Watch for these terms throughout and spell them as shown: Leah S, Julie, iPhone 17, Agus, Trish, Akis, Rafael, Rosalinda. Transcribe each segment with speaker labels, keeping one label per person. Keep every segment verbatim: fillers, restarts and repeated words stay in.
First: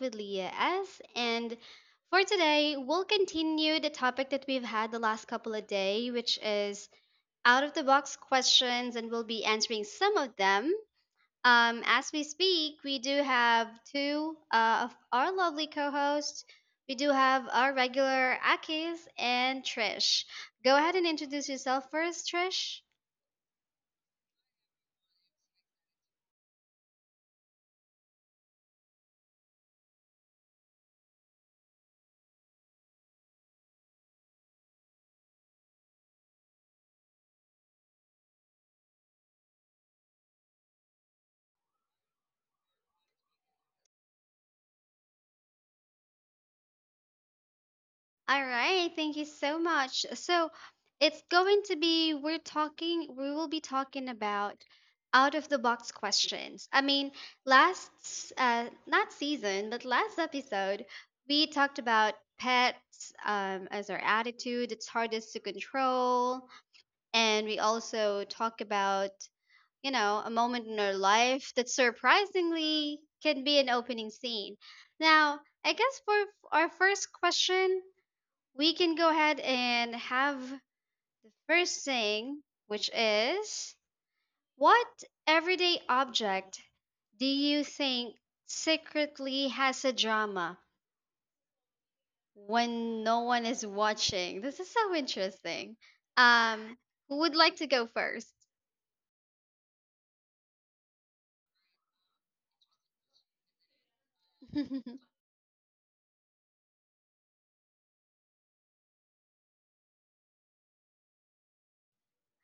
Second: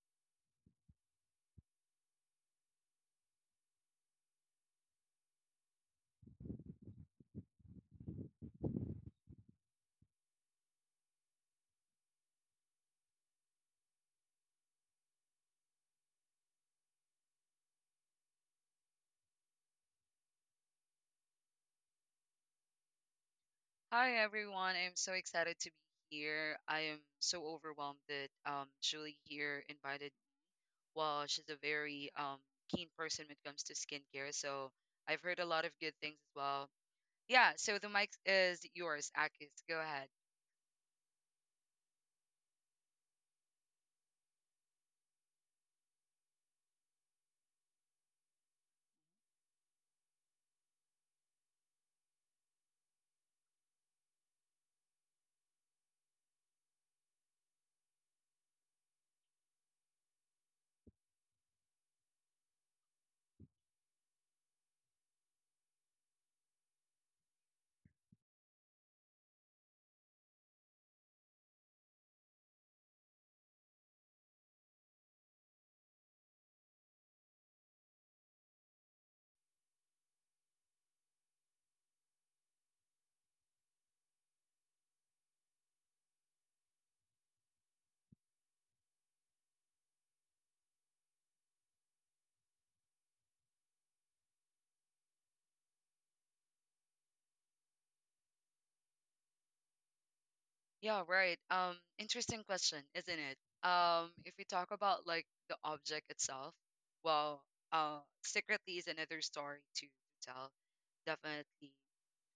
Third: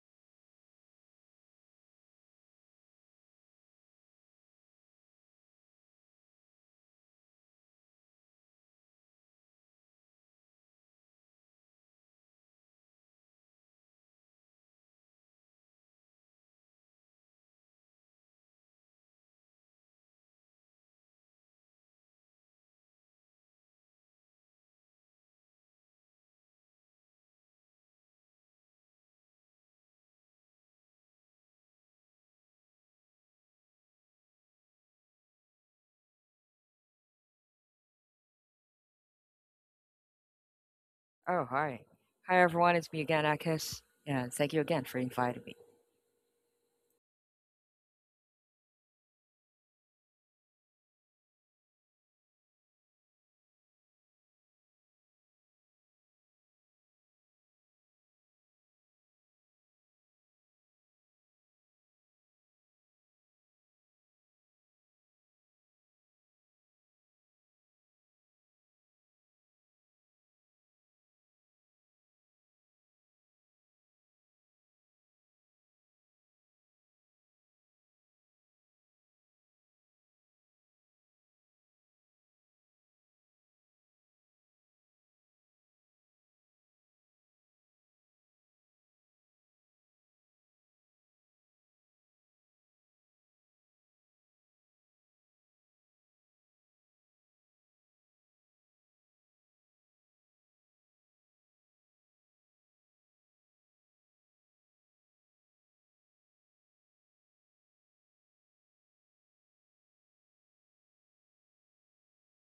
Speaker 1: with Leah S. And for today, we'll continue the topic that we've had the last couple of days, which is out of the box questions, and we'll be answering some of them. Um, as we speak, we do have two uh, of our lovely co-hosts. We do have our regular Akis and Trish. Go ahead and introduce yourself first, Trish.
Speaker 2: Hi everyone. I'm so excited to be here. I am so overwhelmed that um Julie here invited well, she's a very um keen person when it comes to skincare. So I've heard a lot of good things as well. Yeah, so the mic is yours, Akis. Go ahead.
Speaker 3: Oh, hi. Hi, everyone. It's me again, Akis. And thank you again for inviting me.
Speaker 1: All right, thank you so much. So it's going to be we're talking we will be talking about out of the box questions. I mean, last s- uh not season, but last episode we talked about pets um, as our attitude, it's hardest to control, and we also talk about you know a moment in our life that surprisingly can be an opening scene. Now, I guess for f- our first question we can go ahead and have the first thing, which is what everyday object do you think secretly has a drama when no one is watching? This is so interesting. Um, who would like to go first?
Speaker 2: Yeah, right. Um interesting question, isn't it? Um if we talk about like the object itself, well, uh secretly is another story to tell, definitely.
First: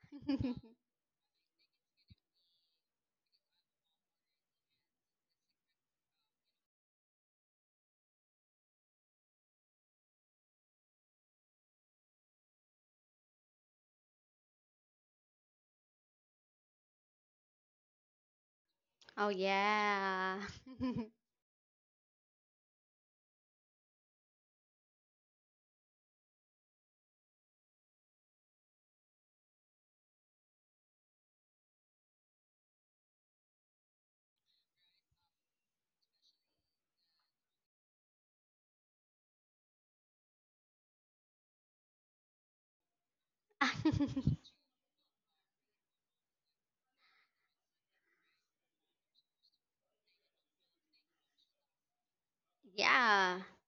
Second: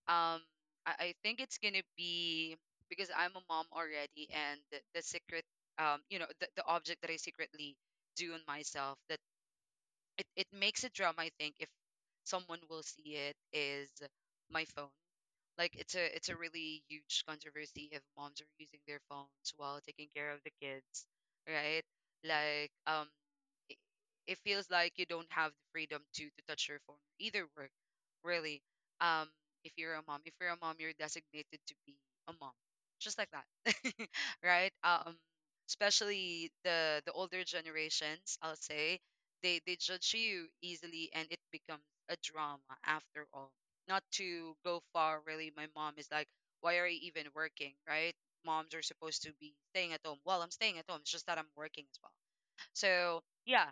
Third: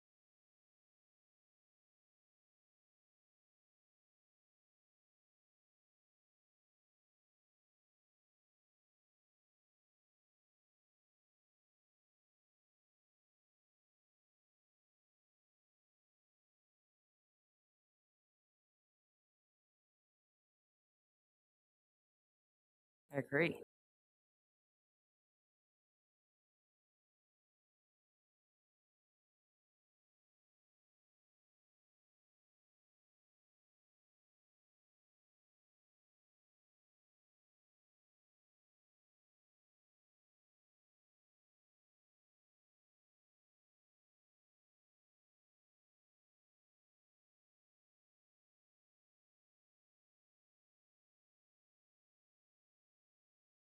Speaker 2: um I, I think it's gonna be because I'm a mom already, and the, the secret, um you know, the, the object that I secretly do on myself that it, it makes a drama, I think, if someone will see it, is my phone. Like, it's a it's a really huge controversy if moms are using their
Speaker 1: Oh,
Speaker 2: phones while taking care of
Speaker 1: yeah.
Speaker 2: the kids, right? Like um
Speaker 3: I agree.
Speaker 2: it, it feels like you don't have the freedom to to touch your phone either, work really. Um if you're a mom if you're a mom, you're designated to be a mom, just like that. Right. Um especially the the older generations, I'll say, they they judge you easily, and it becomes a drama after all. Not to go far, really, my mom is like, why are you even working, right? Moms are supposed to be staying at home. Well, I'm staying at home, it's just that I'm working as well. So
Speaker 1: Yeah.
Speaker 2: yeah,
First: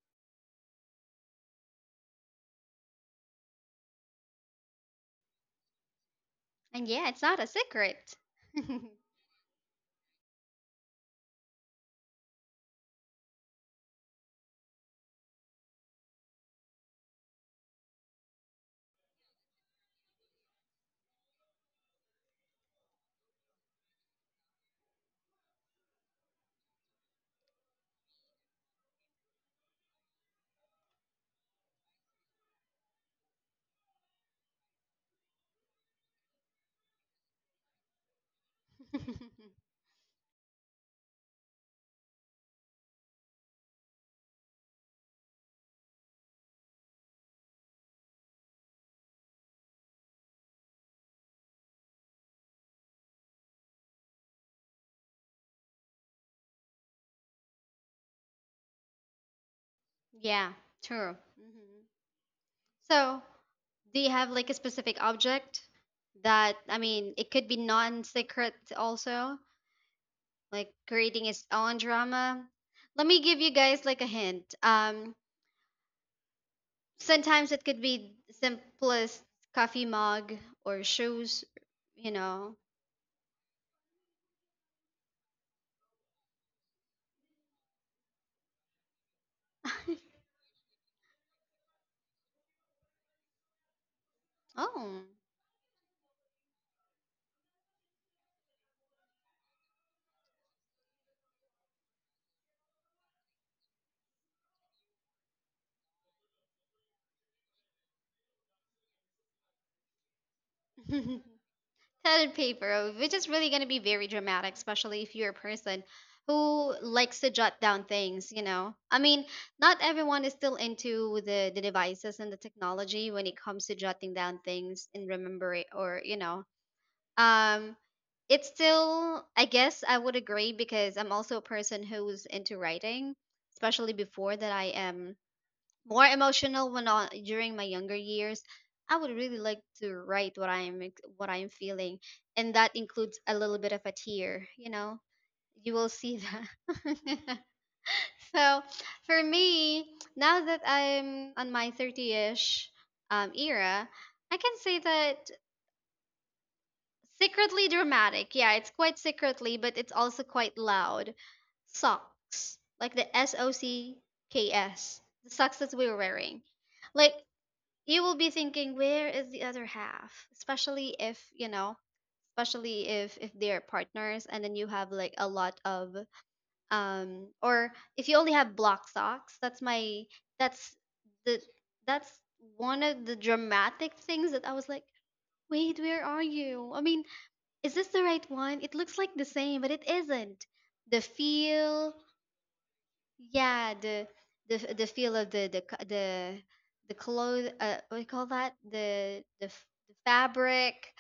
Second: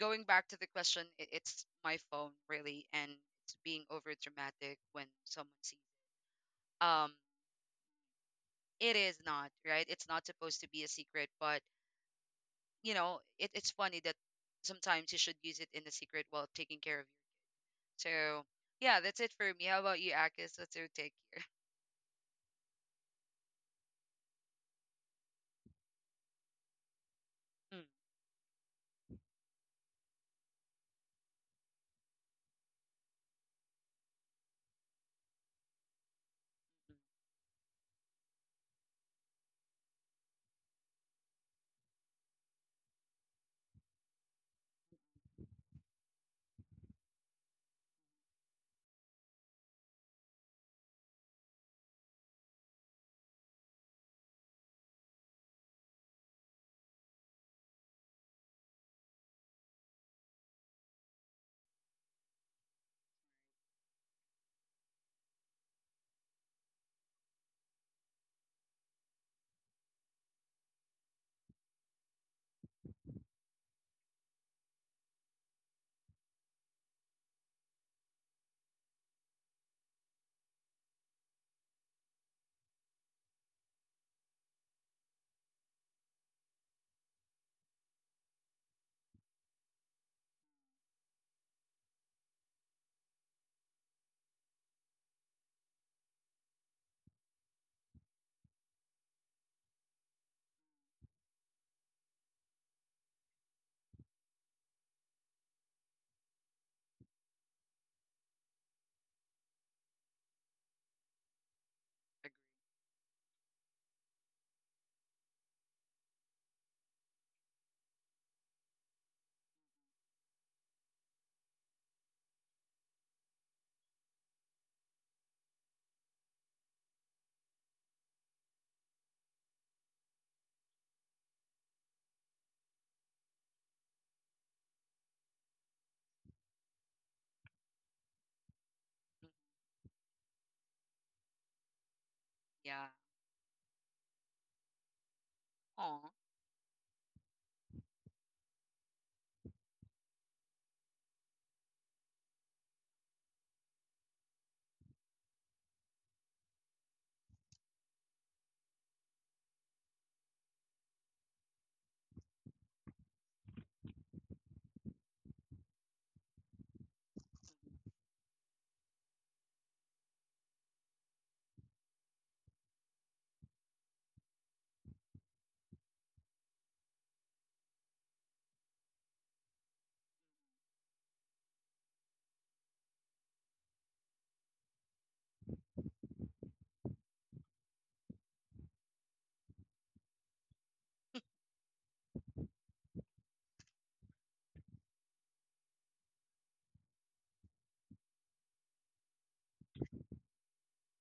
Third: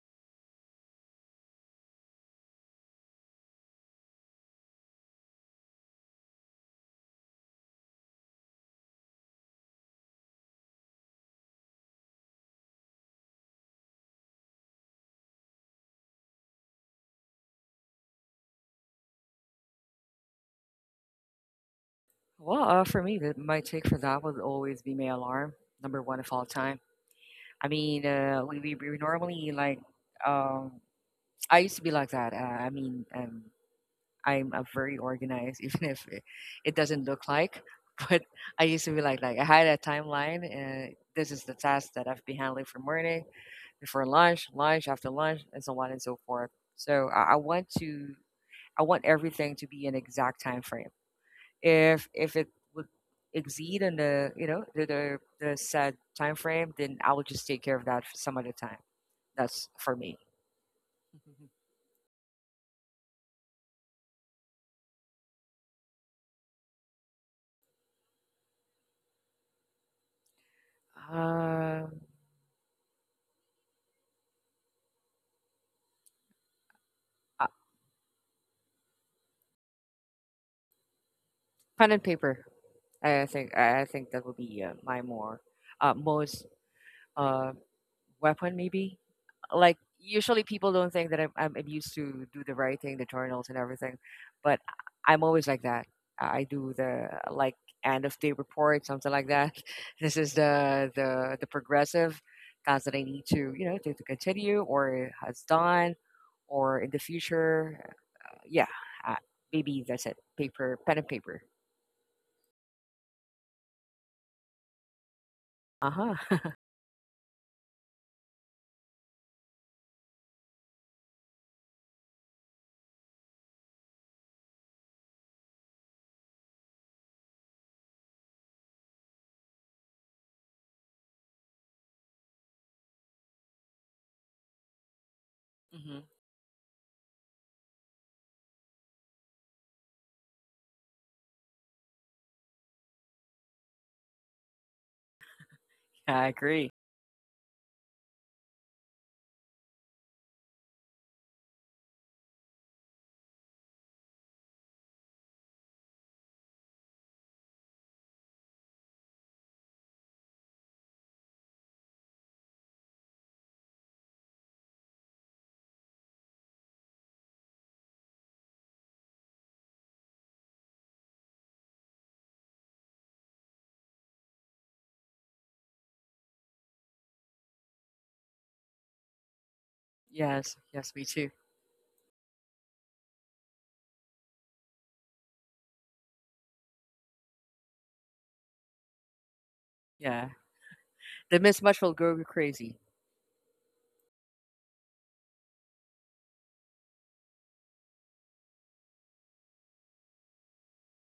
Speaker 2: going back to the question, it, it's my phone really, and it's being over dramatic when someone sees it.
Speaker 1: And yeah,
Speaker 2: Um,
Speaker 1: it's not a secret.
Speaker 2: it is not right. It's not supposed to be a secret, but you know, it, it's funny that sometimes you should use it in the secret while taking care of you. So yeah, that's it for me. How about you, Akis? That's your take
Speaker 3: Well, uh, for me, the, my take for that would always be my alarm, number one of all time. I
Speaker 2: here. Mm.
Speaker 3: mean, uh, we, we, we normally like, um, I used to be like that. Uh, I mean, um, I'm uh, very organized, even if it, it
Speaker 2: Mm.
Speaker 3: doesn't look like. But I used to be like, like I had a timeline. Uh, this is the task that I've been handling for morning, before lunch, lunch, after lunch, and so on and so forth. So I, I want to I want everything to be an exact time frame. If if it would exceed in the you know the the, the said time frame, then I will just take care of that some other time. That's for me.
Speaker 1: Yeah, true. Mhm. So, do you have like a specific object that, I mean, it could be non-secret also, like creating its own
Speaker 3: Um,
Speaker 1: drama? Let me give you guys like a hint. Um,
Speaker 3: uh,
Speaker 1: sometimes it could be simplest coffee mug or shoes,
Speaker 3: pen and
Speaker 1: you
Speaker 3: paper.
Speaker 1: know.
Speaker 3: I think I I think that would be uh, my more uh, most uh, weapon maybe, like usually people don't think that I'm, I'm I'm used to do the writing, the journals, and everything, but
Speaker 1: Oh.
Speaker 3: I- I'm always like that. I I do the like end of day report, something like that. This is the the the progressive tasks that I need to you know to, to continue or has done or in the future. Yeah, uh, maybe that's it. Paper, pen and paper.
Speaker 2: Agree.
Speaker 1: Padded paper, uh, which is really going to be very dramatic, especially if you're a person
Speaker 3: Uh huh.
Speaker 1: who likes to jot down things, you know. I mean, not everyone is still into the, the devices and the technology when it comes to jotting down things and remembering or, you know. Um it's still, I guess I would agree because I'm also a person who's into writing, especially before that I am
Speaker 3: Hmm.
Speaker 1: more emotional when on, during my younger years. I would
Speaker 2: Mm.
Speaker 1: really like to write what i'm ex- what I'm feeling, and that
Speaker 2: Yeah.
Speaker 1: includes a little bit of a tear, you know, you will
Speaker 2: Oh,
Speaker 1: see
Speaker 3: Yeah, I agree.
Speaker 1: that. So for me, now that I'm on my thirtyish um, era, I can say that secretly dramatic, yeah, it's quite secretly, but it's also quite loud. Socks, like the s o c k s, the socks that we were wearing. Like, you will be thinking, where is the other half, especially if you know, especially if if they're partners and then you have like a lot of um or if you only have block socks, that's my
Speaker 3: Yes,
Speaker 1: that's
Speaker 3: yes, me too.
Speaker 1: the that's one of the dramatic things that I was like, wait, where are you? I mean, is this the right one? It looks like the same, but it
Speaker 3: Yeah,
Speaker 1: isn't. The
Speaker 3: the mismatch will
Speaker 1: feel,
Speaker 3: go crazy.
Speaker 1: yeah, the the f- the feel of the the co- the the clothes. Uh, what do you call that? The the f- the fabric.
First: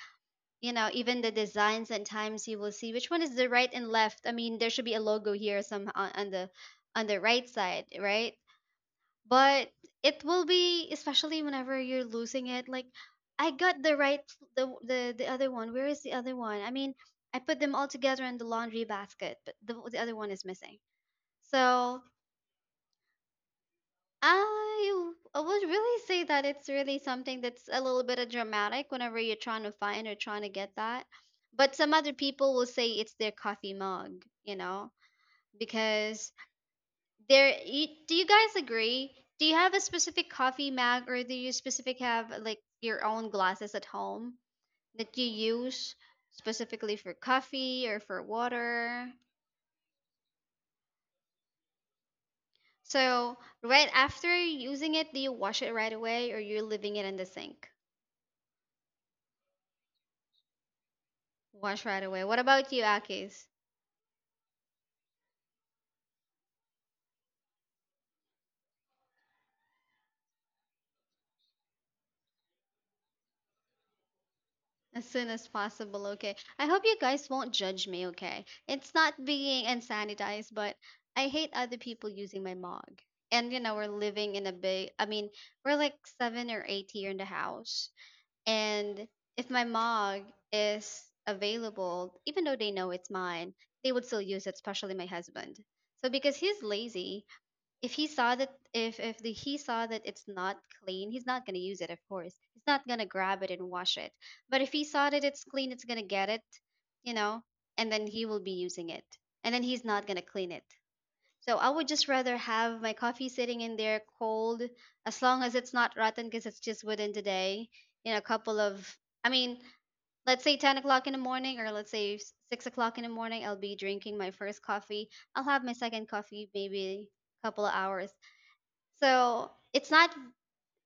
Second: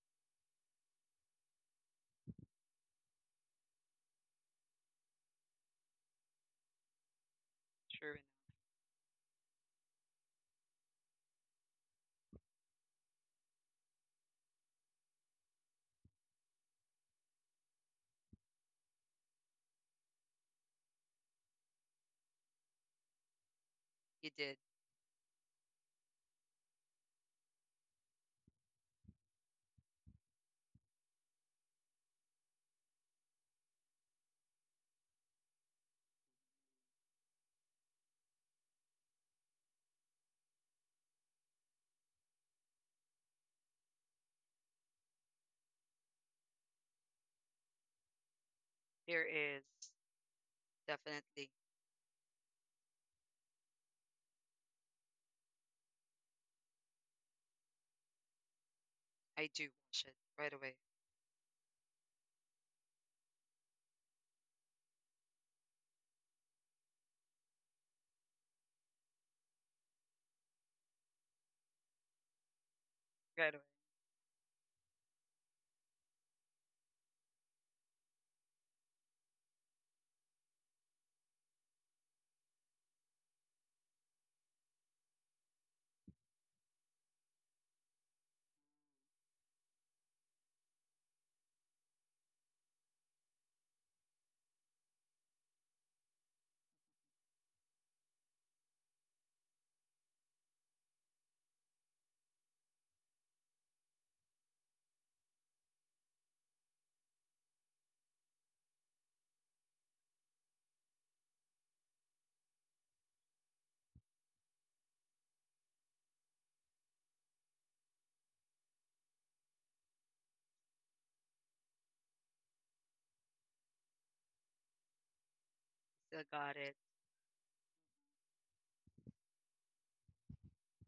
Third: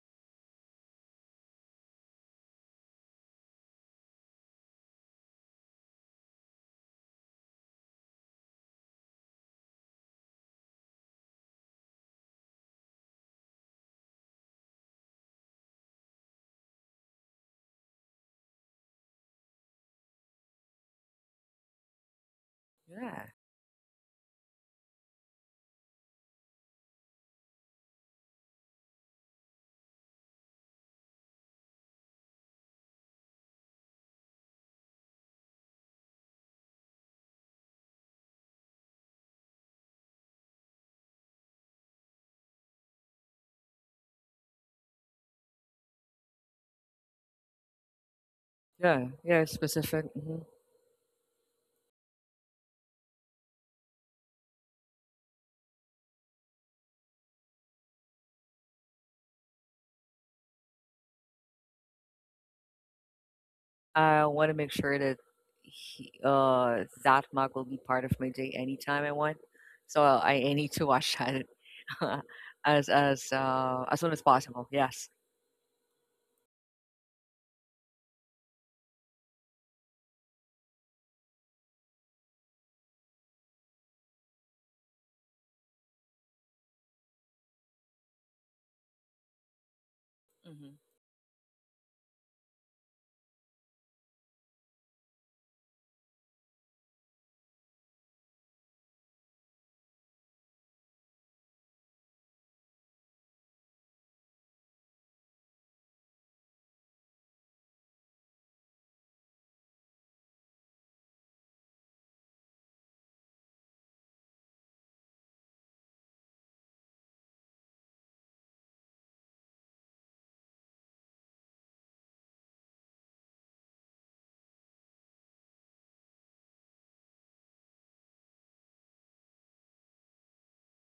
Speaker 1: You know, even the designs. And times you will see which one is the right and left. I mean, there should be a logo here some on, on the on the right side,
Speaker 2: sure enough,
Speaker 1: right? But it will be especially whenever you're losing it. Like, I got the right, the the the other one. Where is the other one? I mean, I put them all together in the laundry basket, but the the other one is missing. So
Speaker 3: Yeah.
Speaker 2: you did.
Speaker 1: I w- I would really say that it's really something that's a little bit of dramatic whenever you're trying to find or trying to get that. But some other people will say it's their coffee mug, you know, because there. y- Do you guys agree? Do you have a specific coffee mug, or do you specific have like your own glasses at home that you use specifically for coffee or for
Speaker 3: Yeah,
Speaker 1: water?
Speaker 2: There
Speaker 3: yeah, it's
Speaker 2: is
Speaker 3: specific. Hmm.
Speaker 2: definitely.
Speaker 1: So right after using it, do you wash it right away, or you're leaving it in the sink?
Speaker 2: I do watch it right away.
Speaker 1: Wash right away. What about you, Akis?
Speaker 3: I want to make sure that he, uh, that mug will be part of my day anytime I want. So I, I need to watch that as as
Speaker 2: Right away.
Speaker 3: uh, as soon as possible. Yes.
Speaker 1: As soon as possible, okay? I hope you guys won't judge me, okay? It's not being unsanitized, but I hate other people using my mug. And you know, we're living in a big, I mean, we're like seven or eight here in the house. And if my mug
Speaker 3: Hmm.
Speaker 1: is available, even though they know it's mine, they would still use it, especially my husband. So because he's lazy, if he saw that if if the, he saw that it's not clean, he's not going to use it. Of course, he's not going to grab it and wash it. But if he saw that it's clean, it's going to get it, you know, and then he will be using it, and then he's not going to clean it. So I would just rather have my coffee sitting in there cold, as long as it's not rotten, because it's just within today. In a couple of, I mean, let's say ten o'clock in the morning or let's say s- six o'clock in the morning, I'll be drinking my first coffee. I'll have my second
Speaker 2: Still
Speaker 1: coffee
Speaker 2: got it.
Speaker 1: maybe couple of hours. So it's not,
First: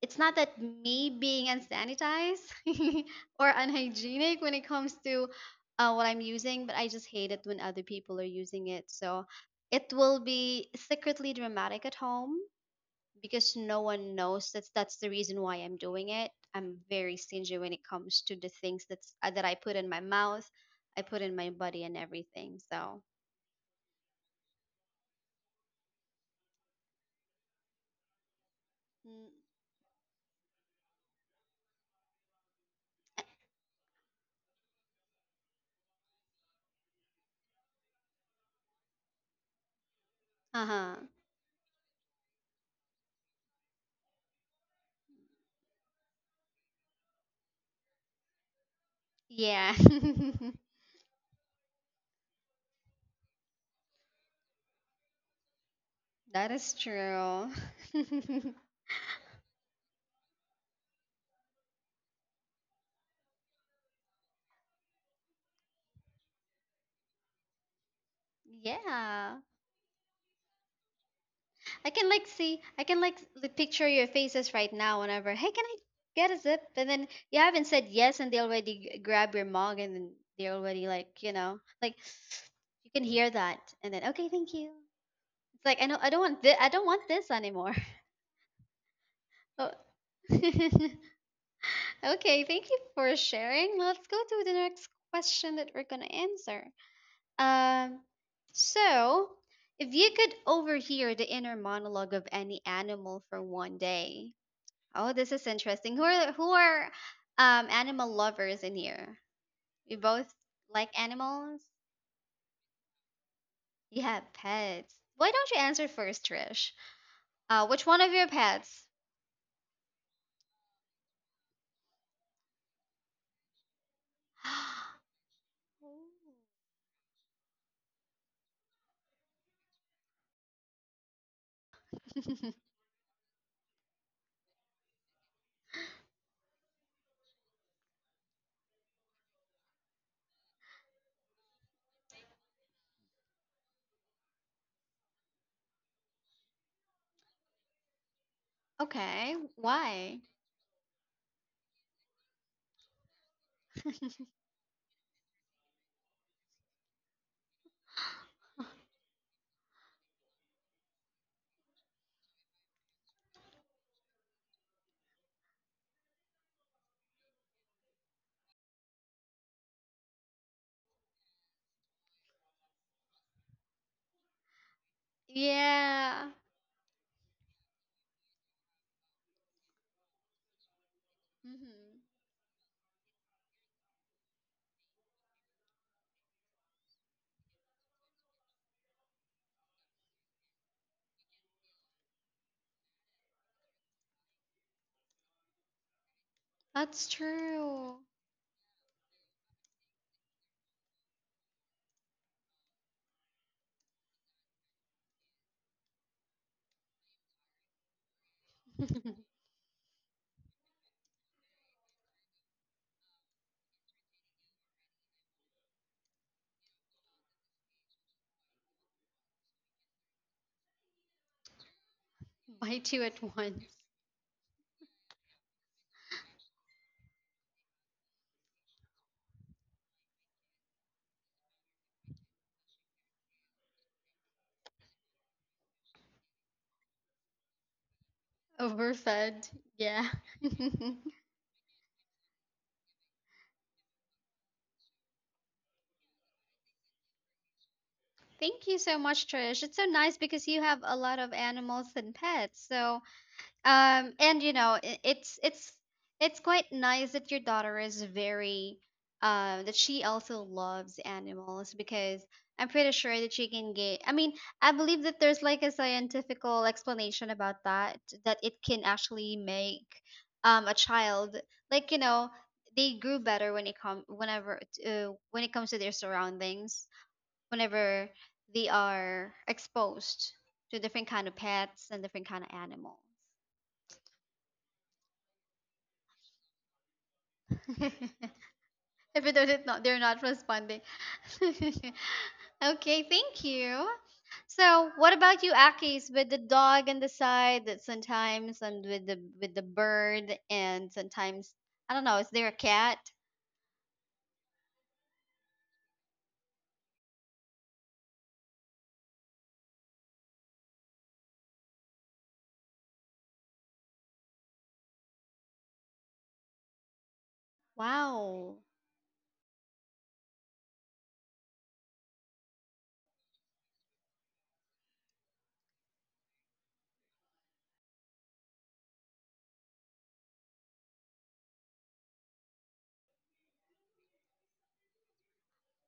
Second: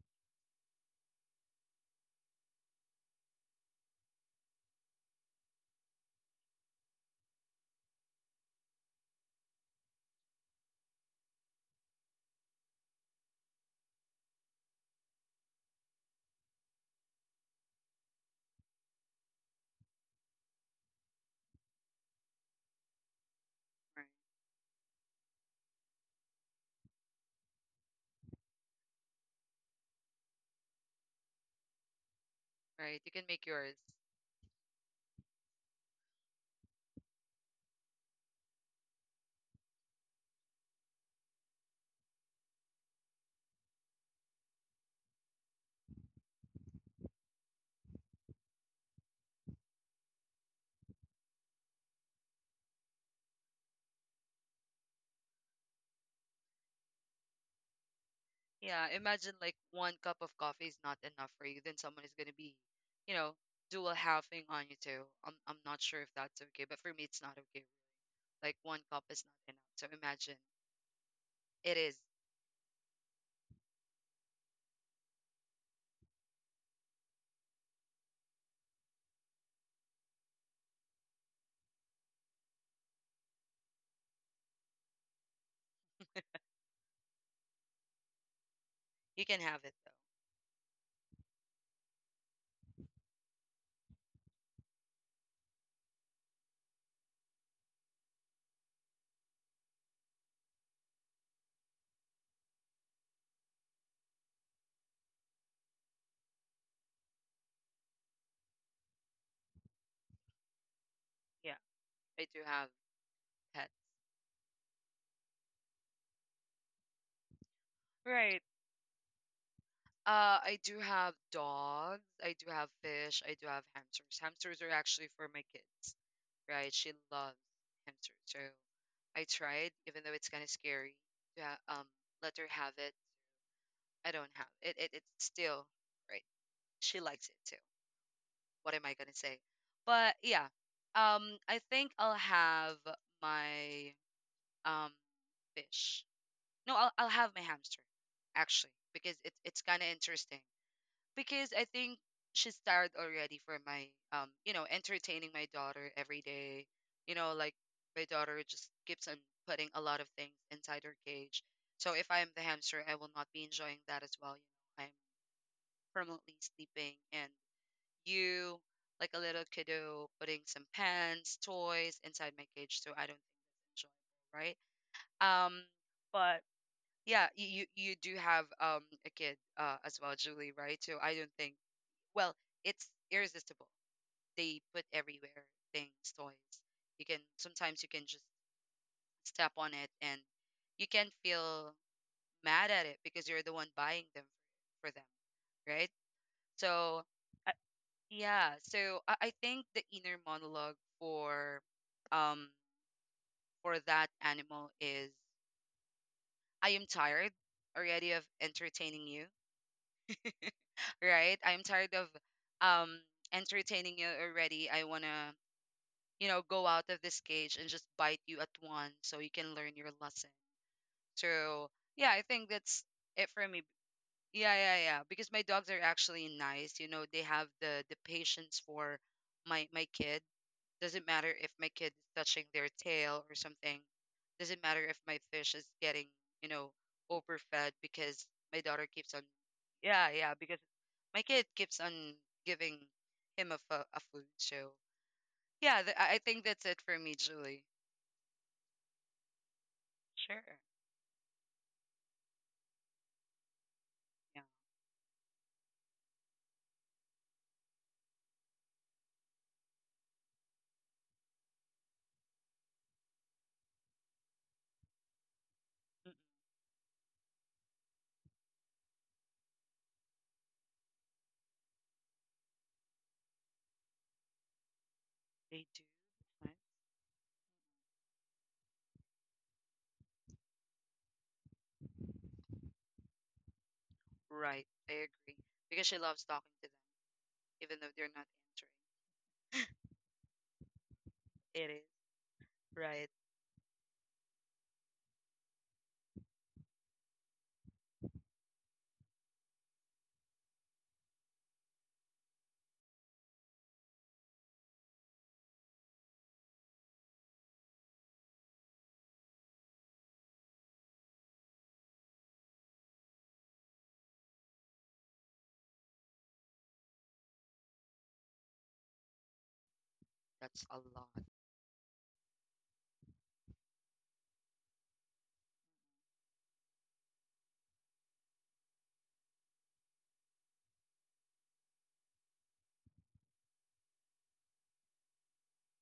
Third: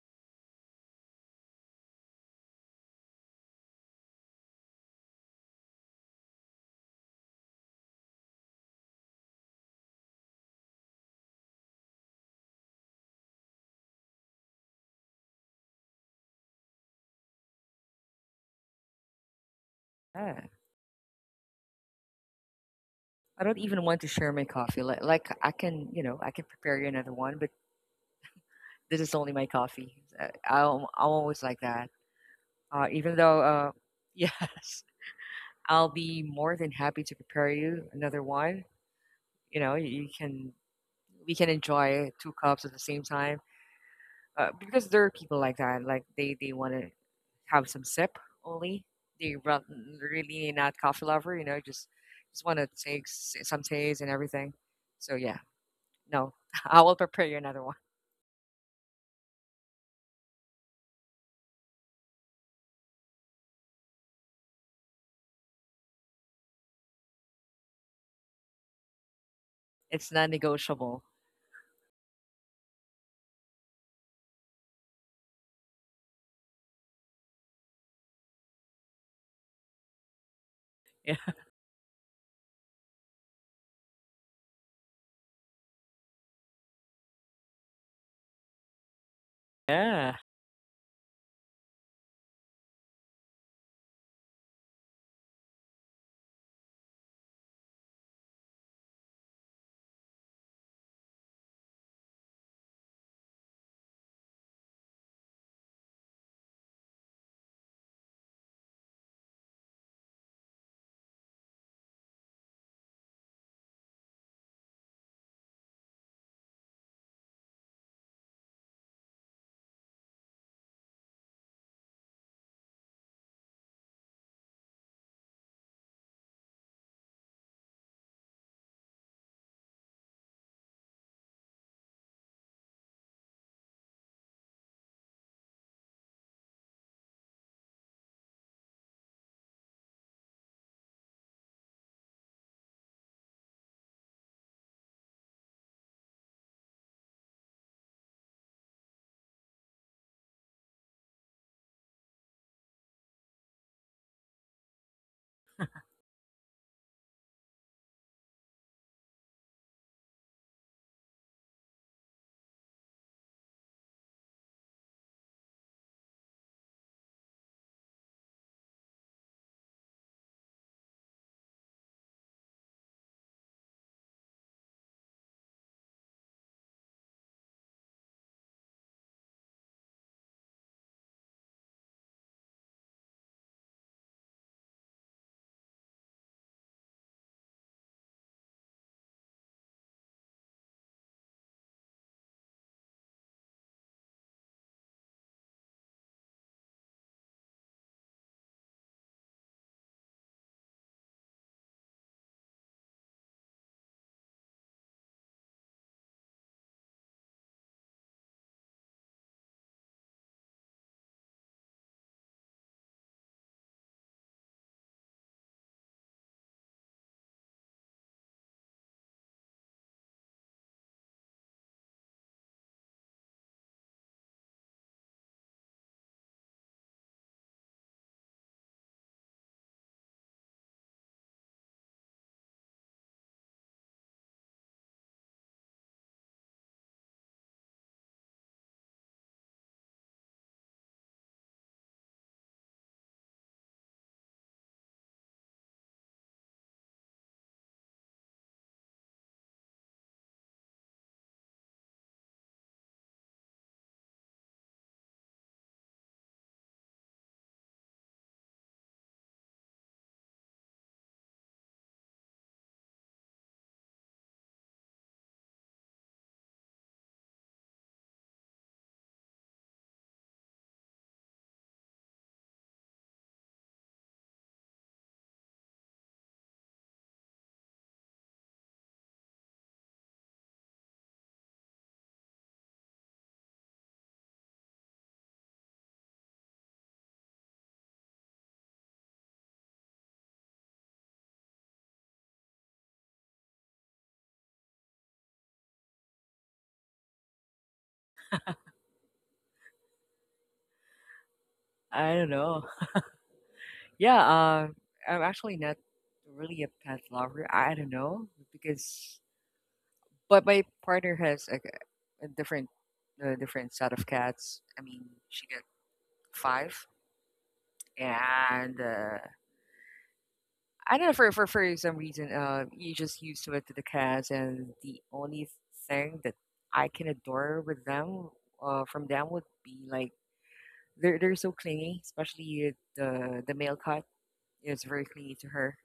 Speaker 1: it's not that me being unsanitized or unhygienic when it comes to uh, what I'm using, but I just hate it when other people are using it. So it will be secretly dramatic at home because no one knows that's that's the reason why I'm doing it. I'm very stingy when it comes to the things that's uh, that I put in my
Speaker 3: Yeah.
Speaker 1: mouth, I put in my body and everything. So
Speaker 3: I don't even want
Speaker 2: Right.
Speaker 3: to share my coffee. Like, like I can, you know, I can, prepare you another one, but this is
Speaker 1: mm,
Speaker 3: only my coffee. Uh, I'm, I'm always like that. Uh,
Speaker 2: Right, you
Speaker 3: even
Speaker 2: can
Speaker 3: though,
Speaker 2: make
Speaker 3: uh,
Speaker 2: yours.
Speaker 3: yes, I'll be more than happy to prepare you another one. You know, you, you can
Speaker 1: uh huh,
Speaker 3: we can enjoy two cups at the same time, uh, because there are people like that, like they they want to have some sip only, they run
Speaker 1: yeah,
Speaker 3: mm, really not coffee lover, you know just just want to take s- some taste and everything. So yeah. No,
Speaker 1: that is
Speaker 3: I will prepare you
Speaker 1: true.
Speaker 3: another one.
Speaker 2: Yeah, imagine like one cup of coffee is not enough for you, then someone is gonna be, you know, dual halving on you too. I'm I'm not sure if that's okay, but for me it's not okay. Like, one cup is
Speaker 1: Yeah.
Speaker 2: not enough. So
Speaker 3: It's
Speaker 2: imagine.
Speaker 3: non-negotiable.
Speaker 2: It
Speaker 1: I
Speaker 2: is.
Speaker 1: can like see, I can like like, picture your faces right now whenever, hey, can I get a zip? And then you haven't said yes and they already g- grab your mug, and then they already like, you
Speaker 3: Yeah,
Speaker 1: know, like you can hear that. And then, okay, thank you. It's like, I know I don't want this, I don't want this anymore.
Speaker 2: You can have
Speaker 1: Oh.
Speaker 2: it though.
Speaker 3: yeah.
Speaker 1: Okay, thank you for sharing. Let's go to the next question that we're gonna answer. Um, so if you could overhear the inner monologue of any animal for one day, oh, this is interesting. Who are who are um animal lovers in here? You both like animals?
Speaker 2: Yeah, I do have pet.
Speaker 1: You have pets. Why don't you answer first, Trish? Uh, which one of your
Speaker 2: Right.
Speaker 1: pets?
Speaker 2: Uh, I do have dogs. I do have fish. I do have hamsters. Hamsters are actually for my
Speaker 1: Ooh.
Speaker 2: kids, right? She loves hamsters, so I tried, even though it's kind of scary to ha- um let her have it. I don't have it, it. It's still right. She likes it too. What am I gonna say? But yeah, um, I think I'll have my um fish. No, I'll I'll have my hamster, actually, because
Speaker 1: Okay,
Speaker 2: it's it's kind of
Speaker 1: why?
Speaker 2: interesting, because I think she's tired already for my, um you know, entertaining my daughter every day. You know, like, my daughter just keeps on putting a lot of things inside her cage. So if I am the hamster, I will not be enjoying that as well. You know, I'm permanently sleeping, and you, like a little kiddo, putting some pens, toys inside my cage. So I don't think that's enjoyable, right? Um,
Speaker 1: Yeah,
Speaker 2: but yeah, you you, you do have um a kid uh, as well, Julie, right? So I don't think,
Speaker 1: hmm,
Speaker 2: well, it's irresistible. They put everywhere things, toys. You can, sometimes you can just step on it, and you can feel mad at it because you're the one buying them for them, right? So
Speaker 1: that's true.
Speaker 2: yeah. So I, I think the inner monologue for um for that animal is, I am tired already of entertaining you, right? I am tired of um entertaining you already. I wanna, you know, go out of this cage and just bite you at once so you can learn your lesson. So yeah, I think that's
Speaker 1: Bite you at
Speaker 2: it for
Speaker 1: once.
Speaker 2: me. Yeah, yeah, yeah. Because my dogs are actually nice. You know, they have the the patience for my my kid. Doesn't matter if my kid is touching their tail or something. Doesn't matter if my fish is getting, you know, overfed because my daughter keeps on,
Speaker 1: Overfed. Yeah.
Speaker 2: yeah, yeah, because my kid keeps on giving him a, fu- a food. So, yeah, th- I I think that's it for me, Julie.
Speaker 1: Thank you so much, Trish. It's so nice because
Speaker 2: Sure.
Speaker 1: you have a lot of animals and pets. So um and
Speaker 2: Yeah.
Speaker 1: you know, i- it's it's it's quite nice that your daughter is very um that she also loves animals, because I'm pretty sure that she can get, I mean, I believe that there's like a
Speaker 2: Mm.
Speaker 1: scientifical explanation about that, that it can actually make um a child, like, you know, they grew better when it come whenever uh, when it
Speaker 2: They
Speaker 1: comes to their
Speaker 2: do.
Speaker 1: surroundings, whenever they are exposed to different kind of pets and different kind of animals.
Speaker 2: Right. Right, I agree. Because she loves talking to them, even though they're not answering.
Speaker 1: If it doesn't, not, they're not responding.
Speaker 2: It is.
Speaker 1: Okay,
Speaker 2: Right.
Speaker 1: thank you. So what about you, Akis, with the dog on the side, that sometimes, and with the with the bird, and sometimes I don't
Speaker 3: I
Speaker 1: know, is
Speaker 3: don't
Speaker 1: there a
Speaker 3: know.
Speaker 1: cat?
Speaker 3: Yeah. um I'm actually not really a pet lover. I don't know, because but my partner has like a, a different a different set of cats. I mean, she five,
Speaker 1: Wow.
Speaker 3: and uh,
Speaker 2: That's a
Speaker 3: I don't
Speaker 2: lot.
Speaker 3: know, for for for some reason, uh, you just used to it, to the cats, and the only thing that I can adore with them, uh, from them, would be like they're they're so clingy, especially the the male cat is very clingy to her.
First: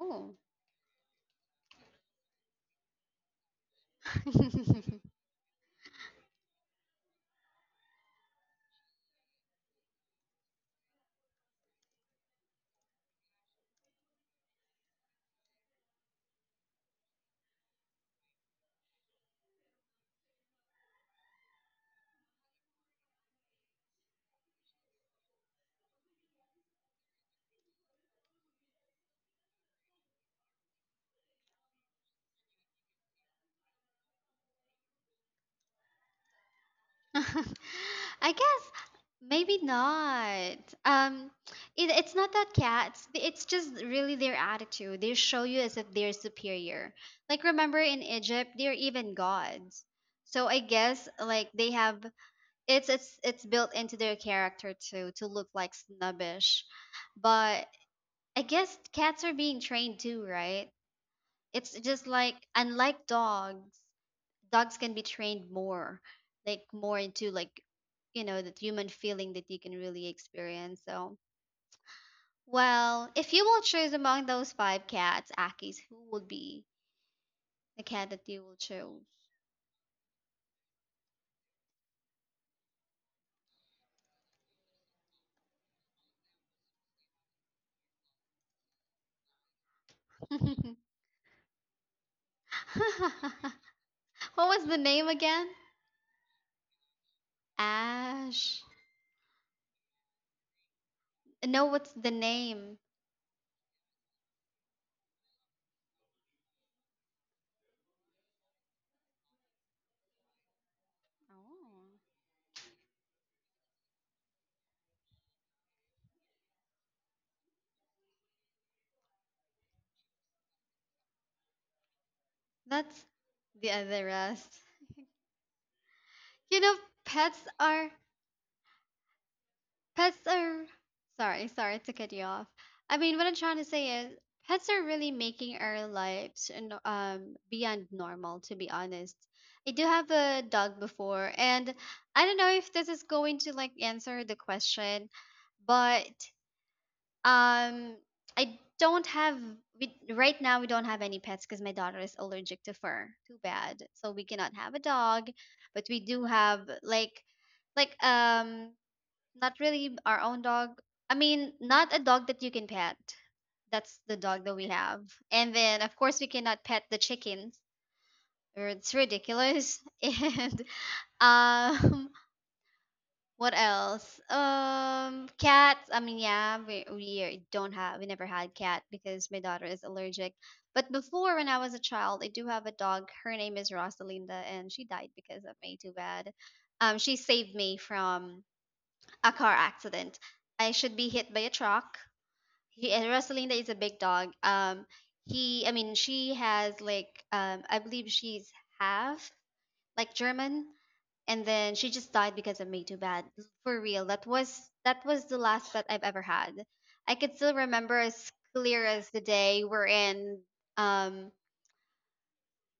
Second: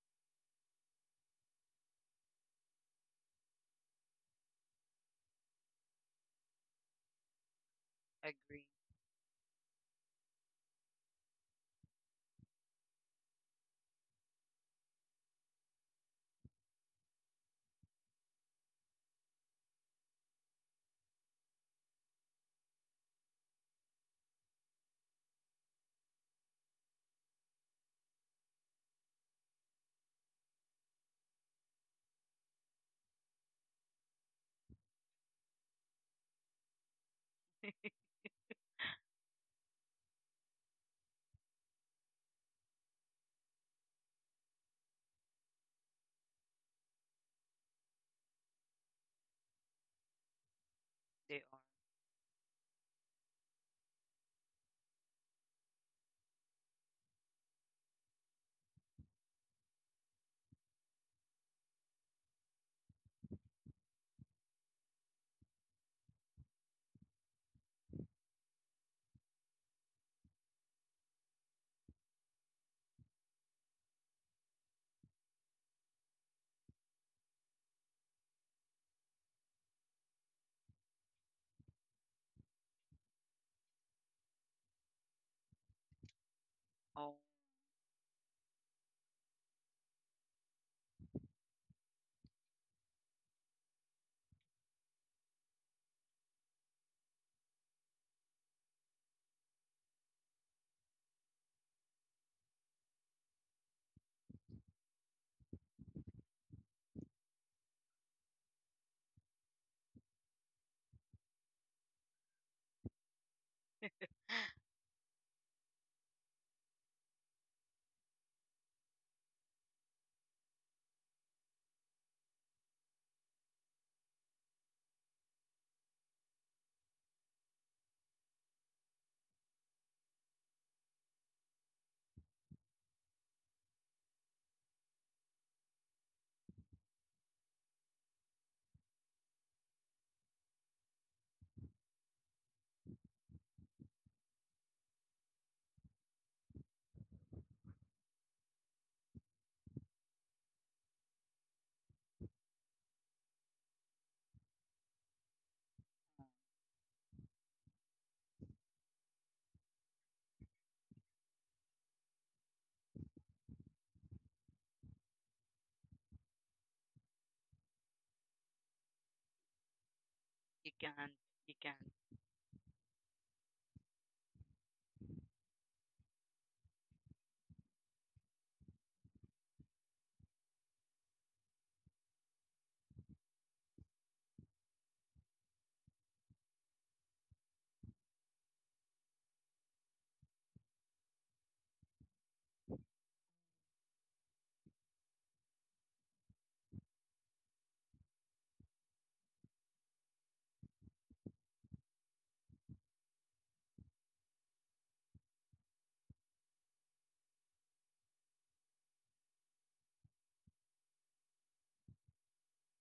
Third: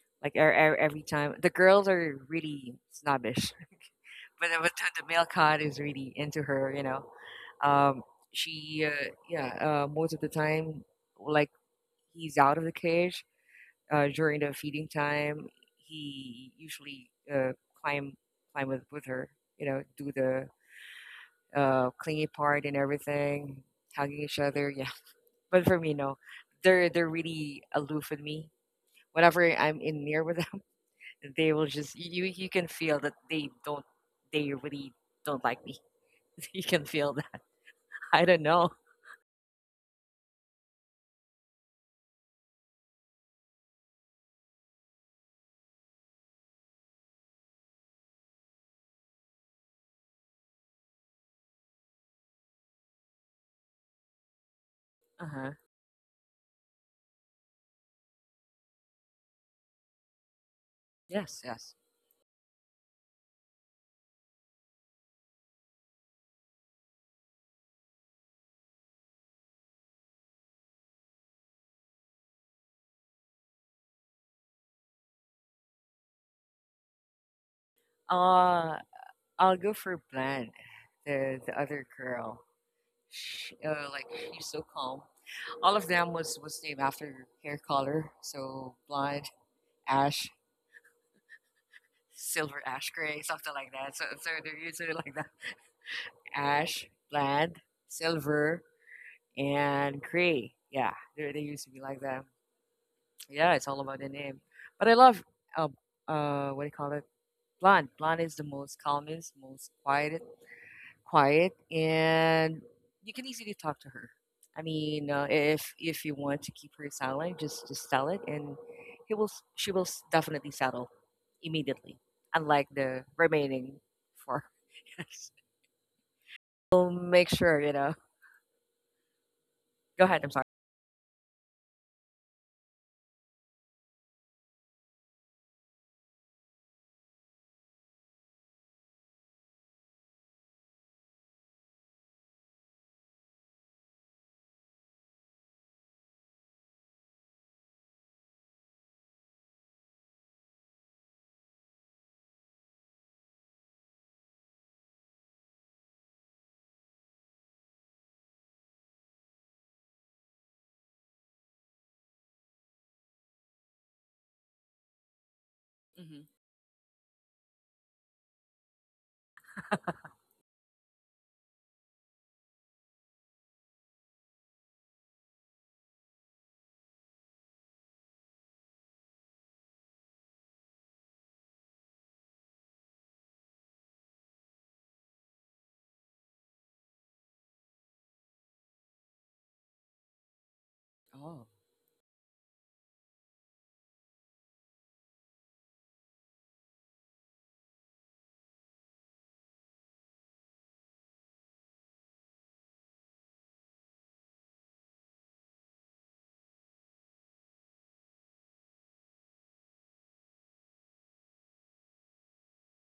Speaker 1: Oh.
Speaker 3: Like e- e- every time, the girls are really snobbish, but the- but the the male cat is really into her. You know, um,
Speaker 2: Agree.
Speaker 3: she uh, yeah, uh, most of the time, like he's out of the cage. Uh, during the feeding time, he usually uh, climb climb with, with her. You know, do the uh, clingy part and everything, hugging each other. Yeah, but for me, no, they're they're really aloof with me. Whenever I'm in near with them, they will just you you can feel that they don't they really don't like me. You can feel that. I
Speaker 1: I
Speaker 3: don't
Speaker 1: guess
Speaker 3: know.
Speaker 1: maybe not. Um, it, it's not that cats. It's just really their attitude. They show you as if they're superior. Like, remember, in Egypt they're even gods. So I guess
Speaker 2: They
Speaker 1: like
Speaker 2: are.
Speaker 1: they have, it's it's it's built into their character too
Speaker 3: Uh
Speaker 1: to look
Speaker 3: huh.
Speaker 1: like snobbish. But I guess cats are being trained too, right?
Speaker 3: Yes, yes.
Speaker 1: It's just like, unlike dogs, dogs can be trained more, like more into, like, you know, that human feeling that you can really experience. So well, if you will choose among those five cats, Akis, who would be the cat that you will
Speaker 3: Uh,
Speaker 1: choose?
Speaker 3: I'll go for Bland, the the other girl. She, uh, like, she's so calm. All of them was was named
Speaker 2: Oh,
Speaker 3: after hair color. So blonde, ash, silver, ash gray, something like that. So so
Speaker 1: What
Speaker 3: they're
Speaker 1: was the
Speaker 3: usually
Speaker 1: name
Speaker 3: like that:
Speaker 1: again?
Speaker 3: ash, blonde, silver,
Speaker 1: Ash,
Speaker 3: and gray. Yeah, they they used
Speaker 1: no,
Speaker 3: to be
Speaker 1: what's
Speaker 3: like
Speaker 1: the
Speaker 3: that.
Speaker 1: name?
Speaker 3: Yeah, it's all about the name. But I love uh, uh what do you call it? Blonde. Blonde is the most calmest, most quiet quiet,
Speaker 1: Oh,
Speaker 3: and you can easily talk to her. I mean, uh, if if you want to keep her silent, just just tell it, and he will. s- She will s- definitely settle immediately. Unlike the
Speaker 1: that's the
Speaker 3: remaining
Speaker 1: other
Speaker 3: four,
Speaker 1: rest.
Speaker 3: yes,
Speaker 1: You know,
Speaker 3: we'll make
Speaker 1: pets
Speaker 3: sure. You
Speaker 1: are
Speaker 3: know, go ahead.
Speaker 1: pets
Speaker 3: I'm sorry.
Speaker 1: are sorry, sorry to cut you off. I mean, what I'm trying to say is pets are really making our lives and um beyond normal, to be honest. I do have a dog before, and I don't know if this is going to like answer the question, but um I don't have we, right now we don't have any pets because my daughter is allergic to fur. Too bad. So we cannot have a dog, but we do have like like um not really our own dog. I mean, not a dog that you can pet. That's the dog that we have. And then, of
Speaker 3: Mm-hmm.
Speaker 1: course, we cannot pet the chickens. Or It's ridiculous. And
Speaker 2: you can't. You can't.
Speaker 1: um, what else? Um, cats. I mean, yeah, we we don't have. We never had cat because my daughter is allergic. But before, when I was a child, I do have a dog. Her name is Rosalinda, and she died because of me. Too bad. Um, she saved me from a car accident. I should be hit by
Speaker 3: Oh.
Speaker 1: a truck. He, and Rosalinda is a big dog. Um, he, I mean, she has like, um, I believe she's half like German, and then she just died because of me. Too bad. For real, that was that was the last pet I've ever had. I could still remember as clear as the day we're in. Um,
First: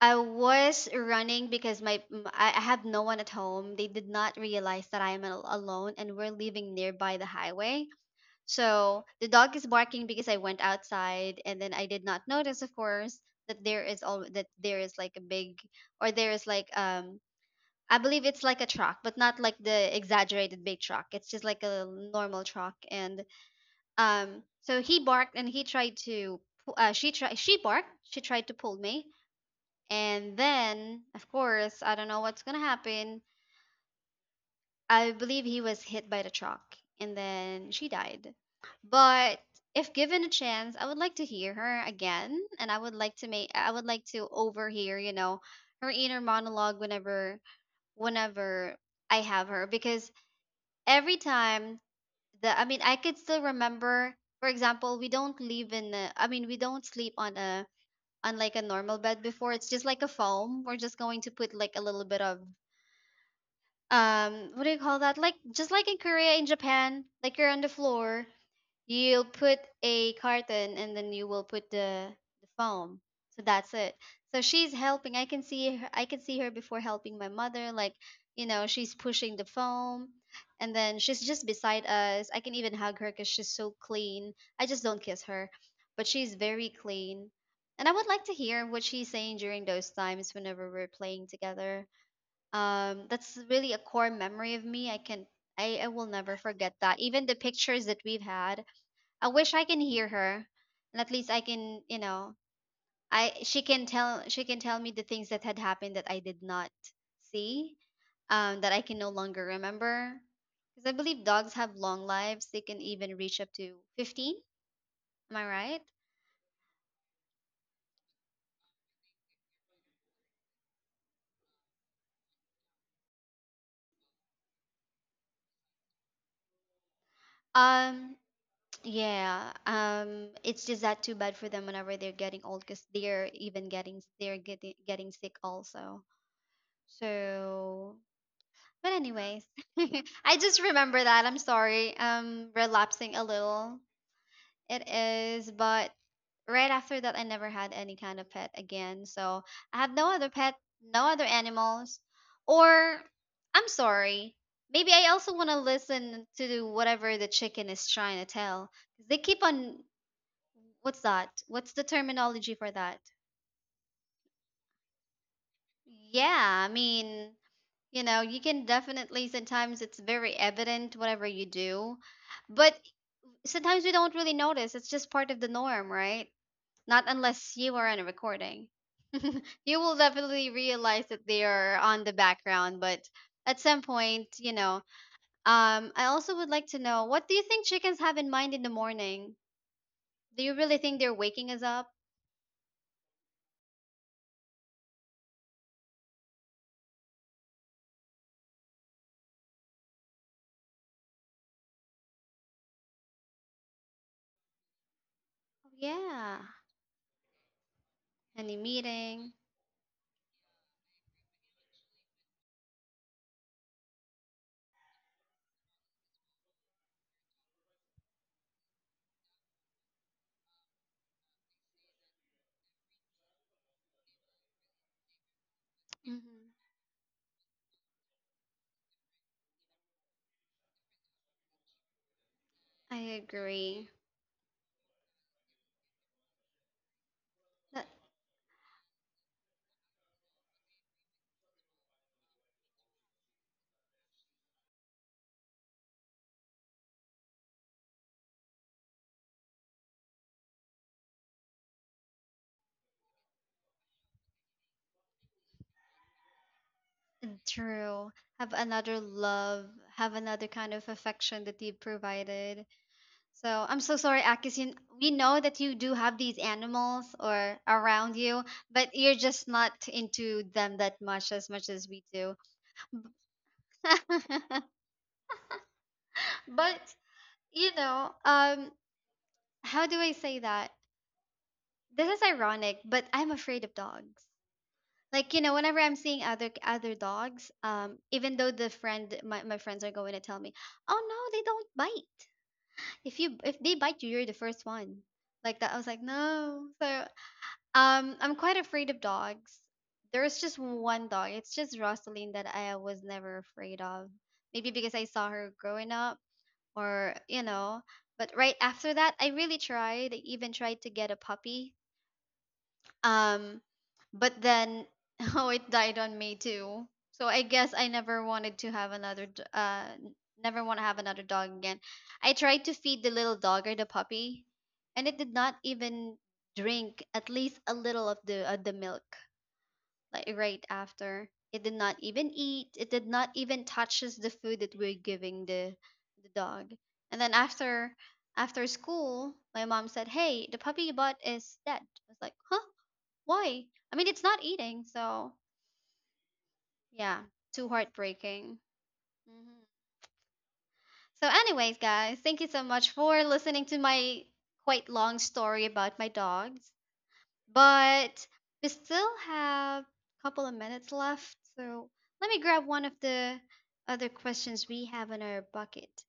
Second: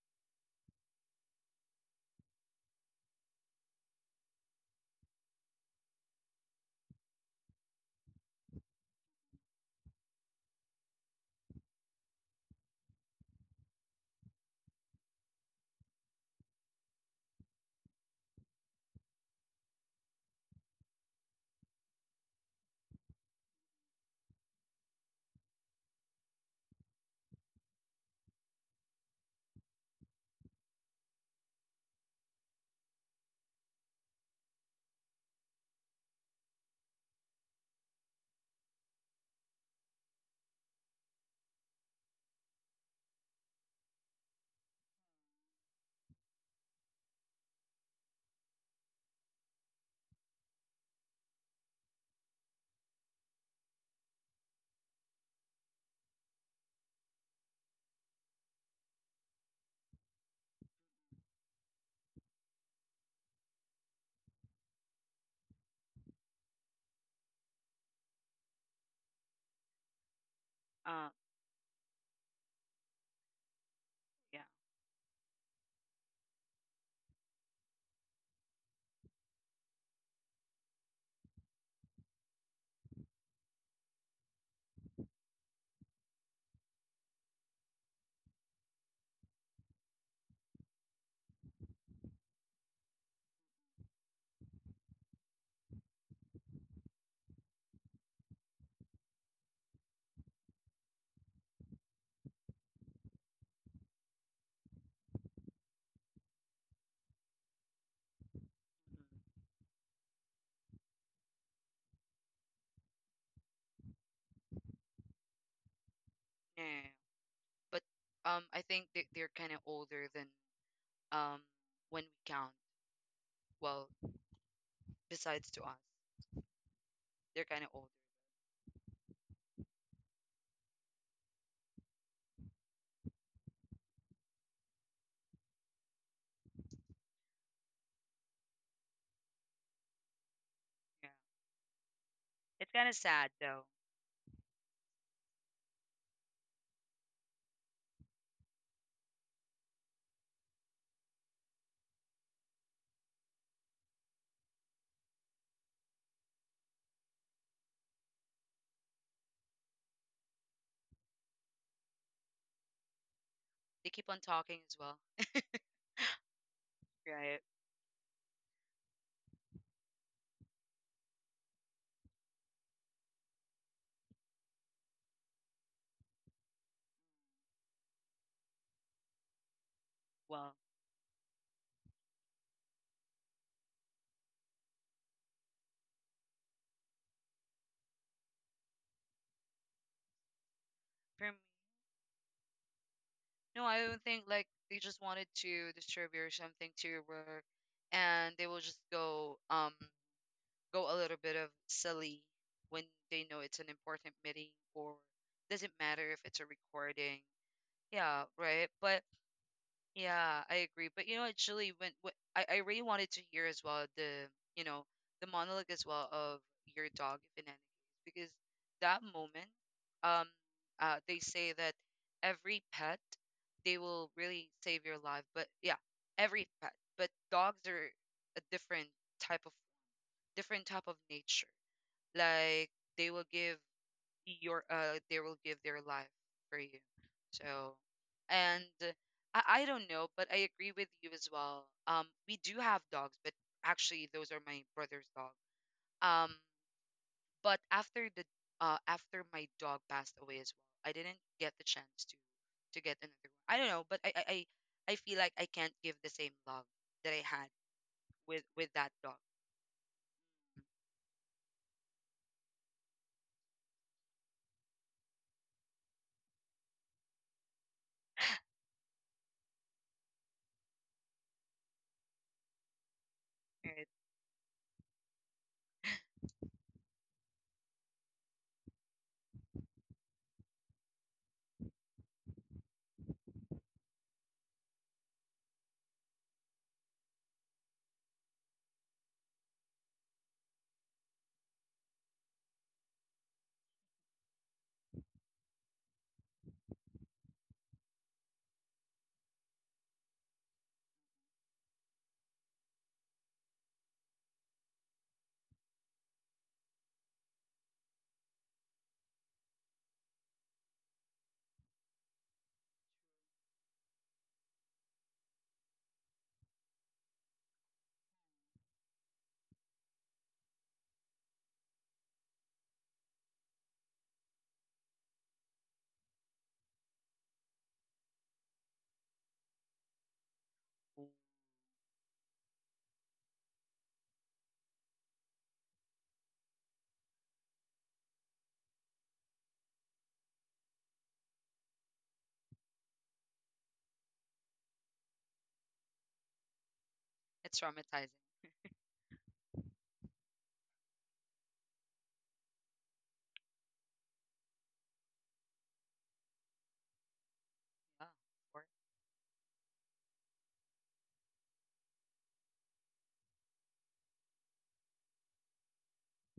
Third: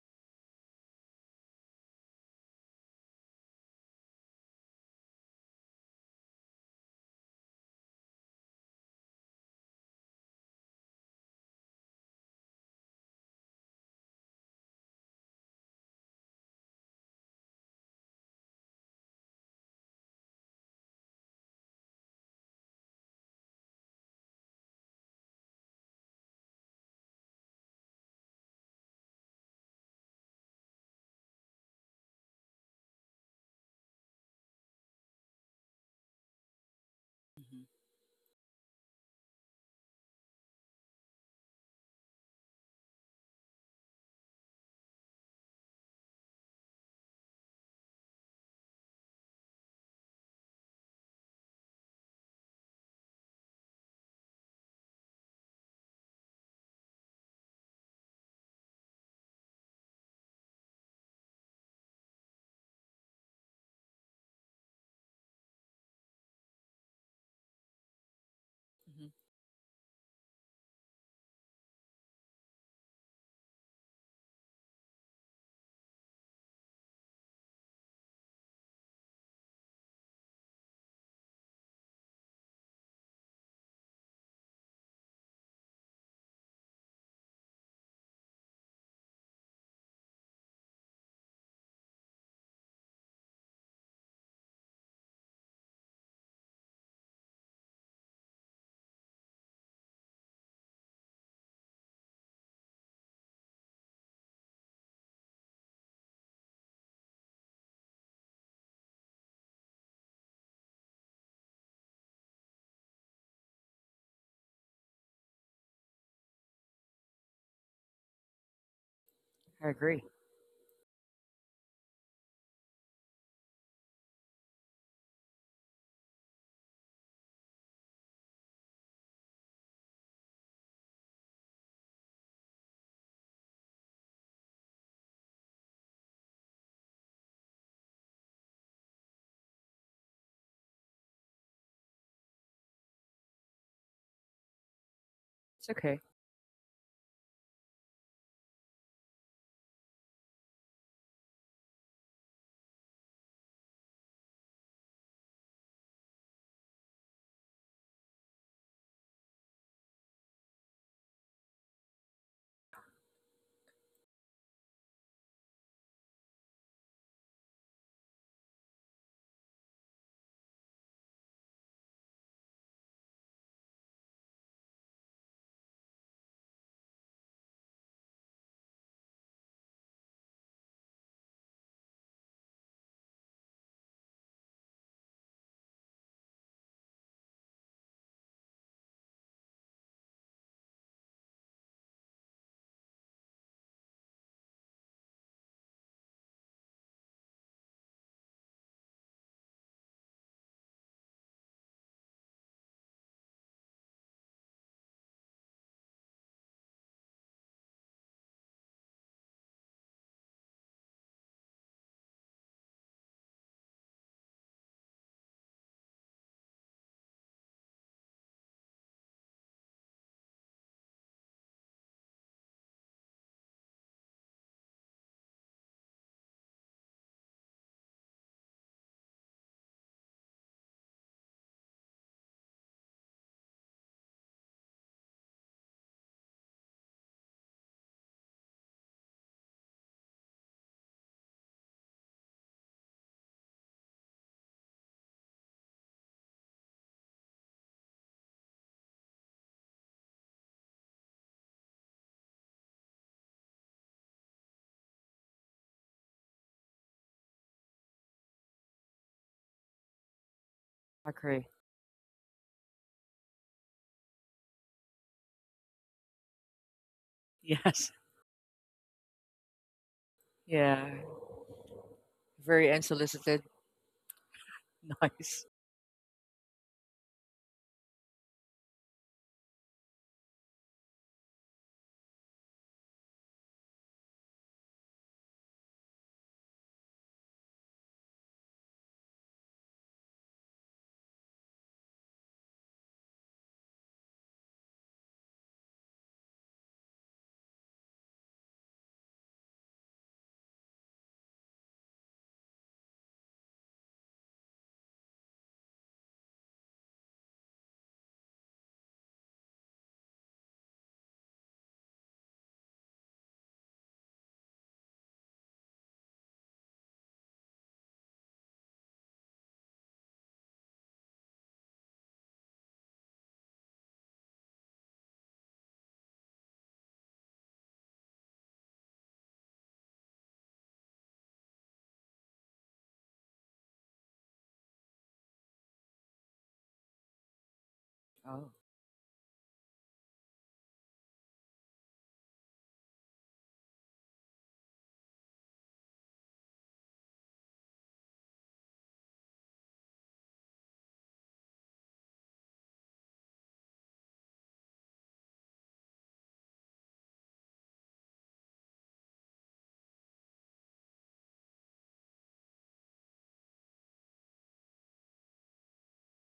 Speaker 1: I was running because my m- I I have no one at home. They did not realize that I am al- alone, and we're living nearby the highway, so the dog is barking because I went outside, and then I did not notice, of course, that there is all that there is like a big, or there is like um I believe it's like a truck, but not like the exaggerated big truck. It's just like a normal truck. And um so he barked and he tried to pu- uh, she tried she barked, she tried to pull me. And then, of course, I don't know what's gonna happen. I believe he was hit by the truck, and
Speaker 3: Mm-hmm.
Speaker 1: then she died. But if given a chance, I would like to hear her again, and I would like to make I would like to overhear, you know, her inner monologue whenever whenever I have her. Because every time the I mean, I could still remember, for example, we don't live in a, I mean, we don't sleep on a, on like a normal bed before. It's just like a foam. We're just going to put like a little bit of um what do you call that, like just like in Korea, in Japan, like you're on the floor,
Speaker 3: Mm-hmm.
Speaker 1: you'll put a carton and
Speaker 2: Uh.
Speaker 1: then you will put the the foam. So that's it. So
Speaker 2: Yeah.
Speaker 1: she's helping. I can see her, i can see her before, helping my mother, like, you know she's pushing the foam, and then she's just beside us. I can even hug her because she's so clean. I just don't kiss her, but she's very clean. And I would like to hear what she's saying during those times whenever we're playing together. Um that's really a core memory of me. I can I, I will never forget that, even the pictures that we've had. I wish I can hear her, and at least I can, you know I she can tell, she can tell me the things that had happened that I did not see, um that I can no
Speaker 2: Mm.
Speaker 1: longer remember. Because I believe dogs have long lives. They can even reach up to fifteen I right?
Speaker 2: Yeah. Yeah, yeah. But um, I think they, they're kind of
Speaker 3: I agree.
Speaker 2: older than um when we count. Well, besides to us, they're kind of older.
Speaker 1: um Yeah, um, it's just that too bad for them whenever they're getting old, because they're even getting they're getting getting sick also. So, but anyways, I just remember
Speaker 2: Yeah.
Speaker 1: that. I'm sorry. Um,
Speaker 2: It's kind of
Speaker 1: relapsing a
Speaker 2: sad though.
Speaker 1: little. It is,
Speaker 3: It's
Speaker 1: but
Speaker 3: okay.
Speaker 1: right after that, I never had any kind of pet again. So I have no other pet, no other animals, or I'm sorry. Maybe I also want to listen to whatever the chicken is trying to tell. They keep on— What's that? What's the terminology for that?
Speaker 2: They keep on talking as well.
Speaker 1: Yeah, I mean,
Speaker 2: Right.
Speaker 1: you know, you can definitely— sometimes it's very evident whatever you do, but sometimes we don't really notice. It's just part of the norm, right? Not unless you are on a recording. You will definitely
Speaker 2: Well,
Speaker 1: realize that they are on the background. But at some point, you know, um, I also would like to know, what do you think chickens have in mind in the morning? Do you really think they're
Speaker 2: for me,
Speaker 1: waking us up?
Speaker 2: no, I don't think like they just wanted to disturb you or something to your work, and they will just go um go a little bit of silly when they know it's an important meeting or doesn't matter if
Speaker 1: Yeah,
Speaker 2: it's a recording. Yeah.
Speaker 1: any
Speaker 2: Right. But
Speaker 1: meeting?
Speaker 2: yeah, I agree. But you know what, Julie, when, what I, I really wanted to hear as well, the, you know, the monologue as well of your dog, if in any case, because that moment, um, uh, they say that every pet, they will really save your life. But yeah, every
Speaker 1: Mhm.
Speaker 2: pet, but dogs are a different type of, different type of nature. Like,
Speaker 1: I
Speaker 2: they will give
Speaker 1: agree.
Speaker 2: your uh they will give their life for you. So,
Speaker 1: That
Speaker 2: and uh, I, I don't know, but I agree with you as well. Um, we do have dogs, but actually those are my brother's dog. Um but after the uh after my dog passed away as well, I didn't get the chance to to get another one. I don't know, but I I, I I feel like I can't give the same love that I had
Speaker 1: true.
Speaker 2: with
Speaker 1: Have
Speaker 2: with that
Speaker 1: another
Speaker 2: dog.
Speaker 1: love, have another kind of
Speaker 3: I
Speaker 1: affection
Speaker 3: agree.
Speaker 1: that you've provided. So I'm so sorry, Akis. You, we know that you do have these animals or
Speaker 3: Yes.
Speaker 1: around you, but you're just not into them
Speaker 3: Yeah,
Speaker 1: that much as much as we do.
Speaker 3: very unsolicited.
Speaker 2: It,
Speaker 3: Nice.
Speaker 1: But, you know, um, how do I say that? This is ironic, but I'm afraid of dogs. Like, you know whenever I'm seeing other other dogs, um even though the friend my, my friends are going to tell me, "Oh no, they don't bite. If you if they bite you, you're the first one," like that. I was like, "No." So um I'm quite afraid of dogs. There's just one dog, it's just Rosaline, that I was never afraid of. Maybe because I saw her growing up, or, you know but right after that, i really tried I even tried to get a puppy. um, but then oh, it died on me too. So I guess I never wanted to have another. D- Uh, n- never want to have another dog again. I tried to feed the little dog, or the puppy, and it did not even drink at least a little of the of the milk. Like right after, it did not even eat. It did not even touches the food that we're giving the the dog. And then after
Speaker 3: Oh.
Speaker 1: after school, my mom said, "Hey, the puppy you bought is dead." I was like, "Huh. Why?" I mean, it's not eating, so yeah,
Speaker 2: it's
Speaker 1: too
Speaker 2: traumatizing.
Speaker 1: heartbreaking. Hmm. So, anyways, guys, thank you so much for listening to my quite long story about my dogs.
Speaker 2: Yeah,
Speaker 1: But
Speaker 2: or
Speaker 1: we still have a couple of minutes left, so let me grab one of the other questions we have in our bucket.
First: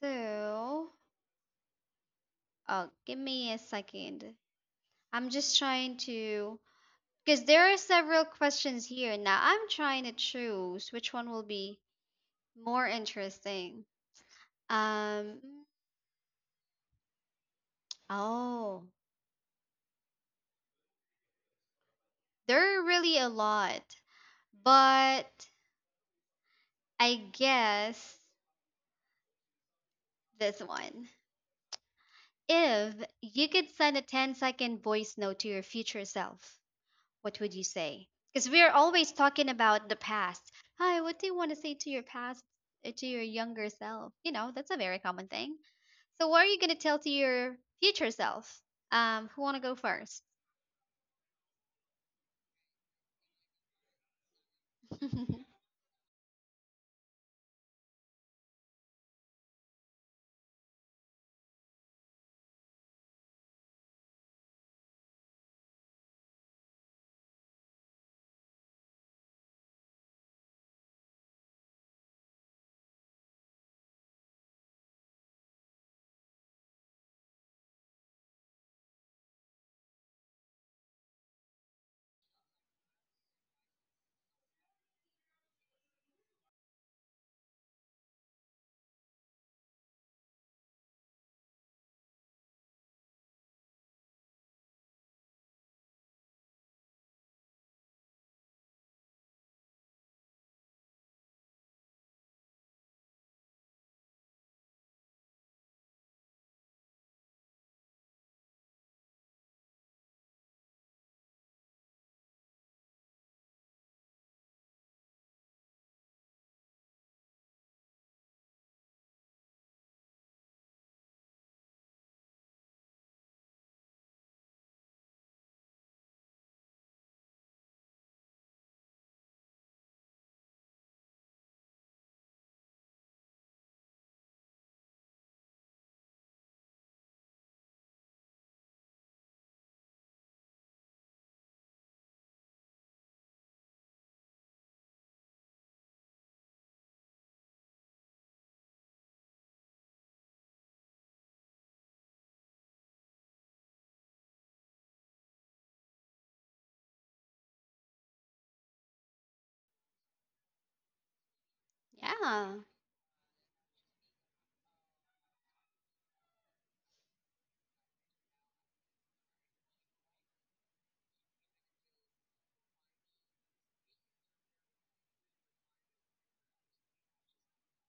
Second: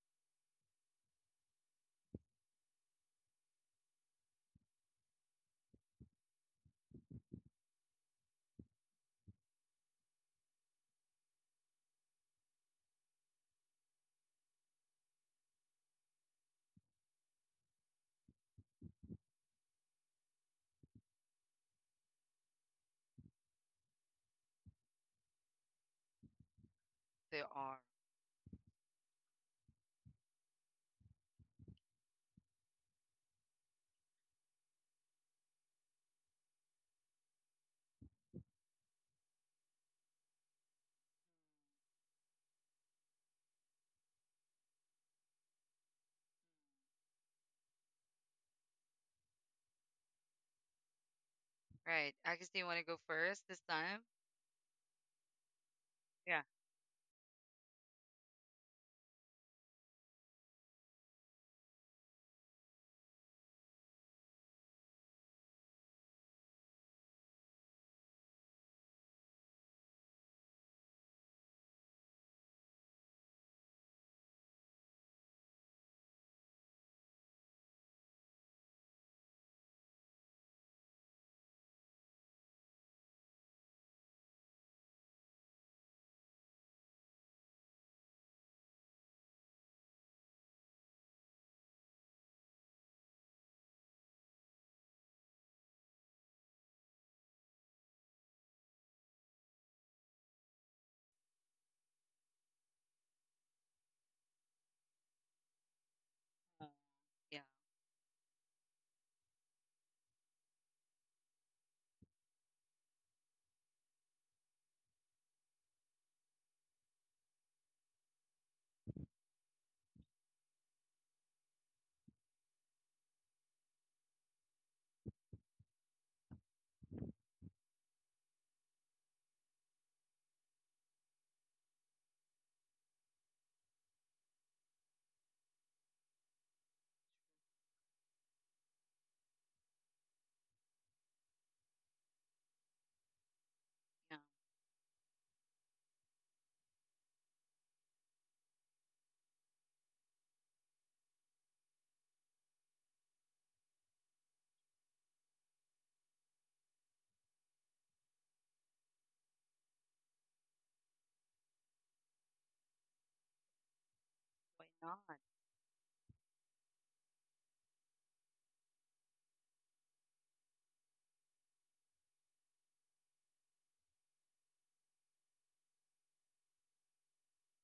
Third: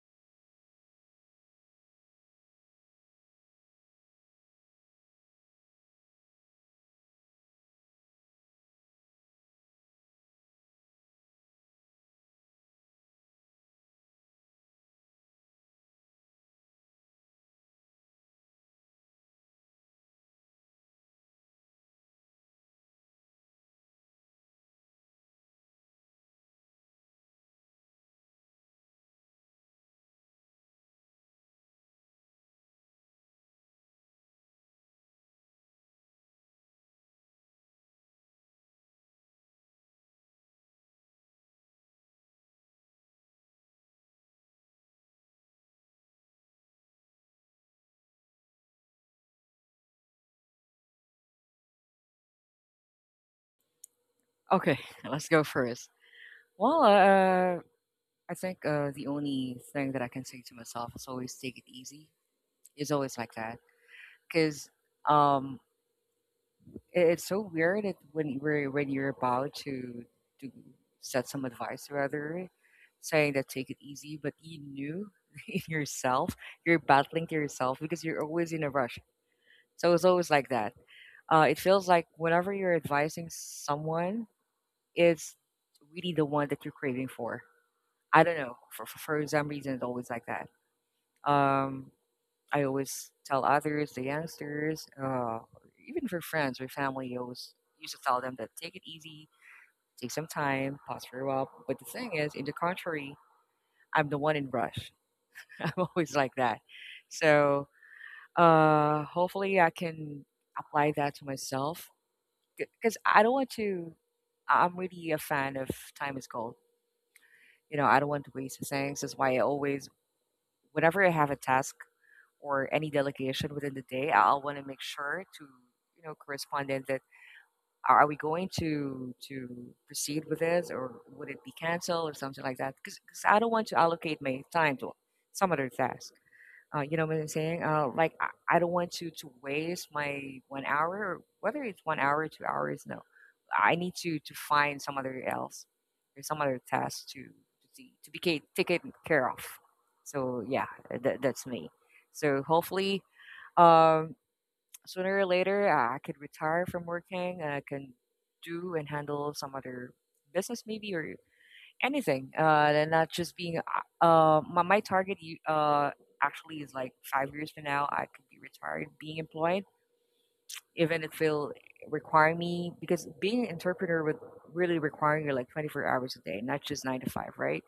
Speaker 1: So, oh, give me a second. I'm just trying to, because there are several questions here. Now, I'm trying to choose which one will be more interesting. Um, oh, there are really a lot, but I
Speaker 2: they are.
Speaker 1: guess this one. If you could send a ten-second voice note to your future self, what would you say? Because we're always talking about the past. Hi, what do you want to say to your past, uh, to your younger self? You know, that's a very common thing. So, what are you going to tell to your future self? Um, who want to go first?
Speaker 2: Right. Agus, do you want to go first this time?
Speaker 3: Okay, let's go first.
Speaker 2: Yeah.
Speaker 3: Well, uh, I think uh, the only thing that I can say to myself is always take it easy. It's always like that because um, it, it's so weird, it, when you're when you're about to to set some advice or other, saying that take it easy, but you knew in yourself you're battling to yourself because you're always in a rush. So it's always like that. Uh, it feels like whenever you're advising someone, it's really the one that you're craving for. I don't know. For for, for some reason, it's always like that. Um, I always tell others, the youngsters, uh, even for friends or family, you always used to tell them that take it easy, take some time, pause for a while. But the thing is, in the contrary, I'm the one in rush. I'm always like that.
Speaker 2: Oh, yeah,
Speaker 3: So uh, hopefully I can apply that to myself because I don't want to. I- I'm really a fan of time is gold. You know, I don't want to waste things. That's why I always, whenever I have a task or any delegation within the day, I'll want to make sure to you know correspondent that are are we going to to proceed with this or would it be canceled or something like that? Because I don't want to allocate my time to some other task. Uh, you know what I'm saying? Uh, like I, I don't want to to waste my one hour, whether it's one hour, two hours. No, I need to
Speaker 2: yeah.
Speaker 3: to find some other else or some other task to to see to be ca- taken care of. So yeah, that, that's me. So hopefully um, sooner or later, I I could retire from working and I can do and handle some other business maybe or anything.
Speaker 1: Yeah.
Speaker 3: Uh, and not just being, uh, uh, my,
Speaker 2: Why
Speaker 3: my
Speaker 2: not?
Speaker 3: target you- uh, actually is like five years from now. I could be retired, being employed, even if it'll require me, because being an entrepreneur would really require you like twenty-four hours a day, not just nine to five, right?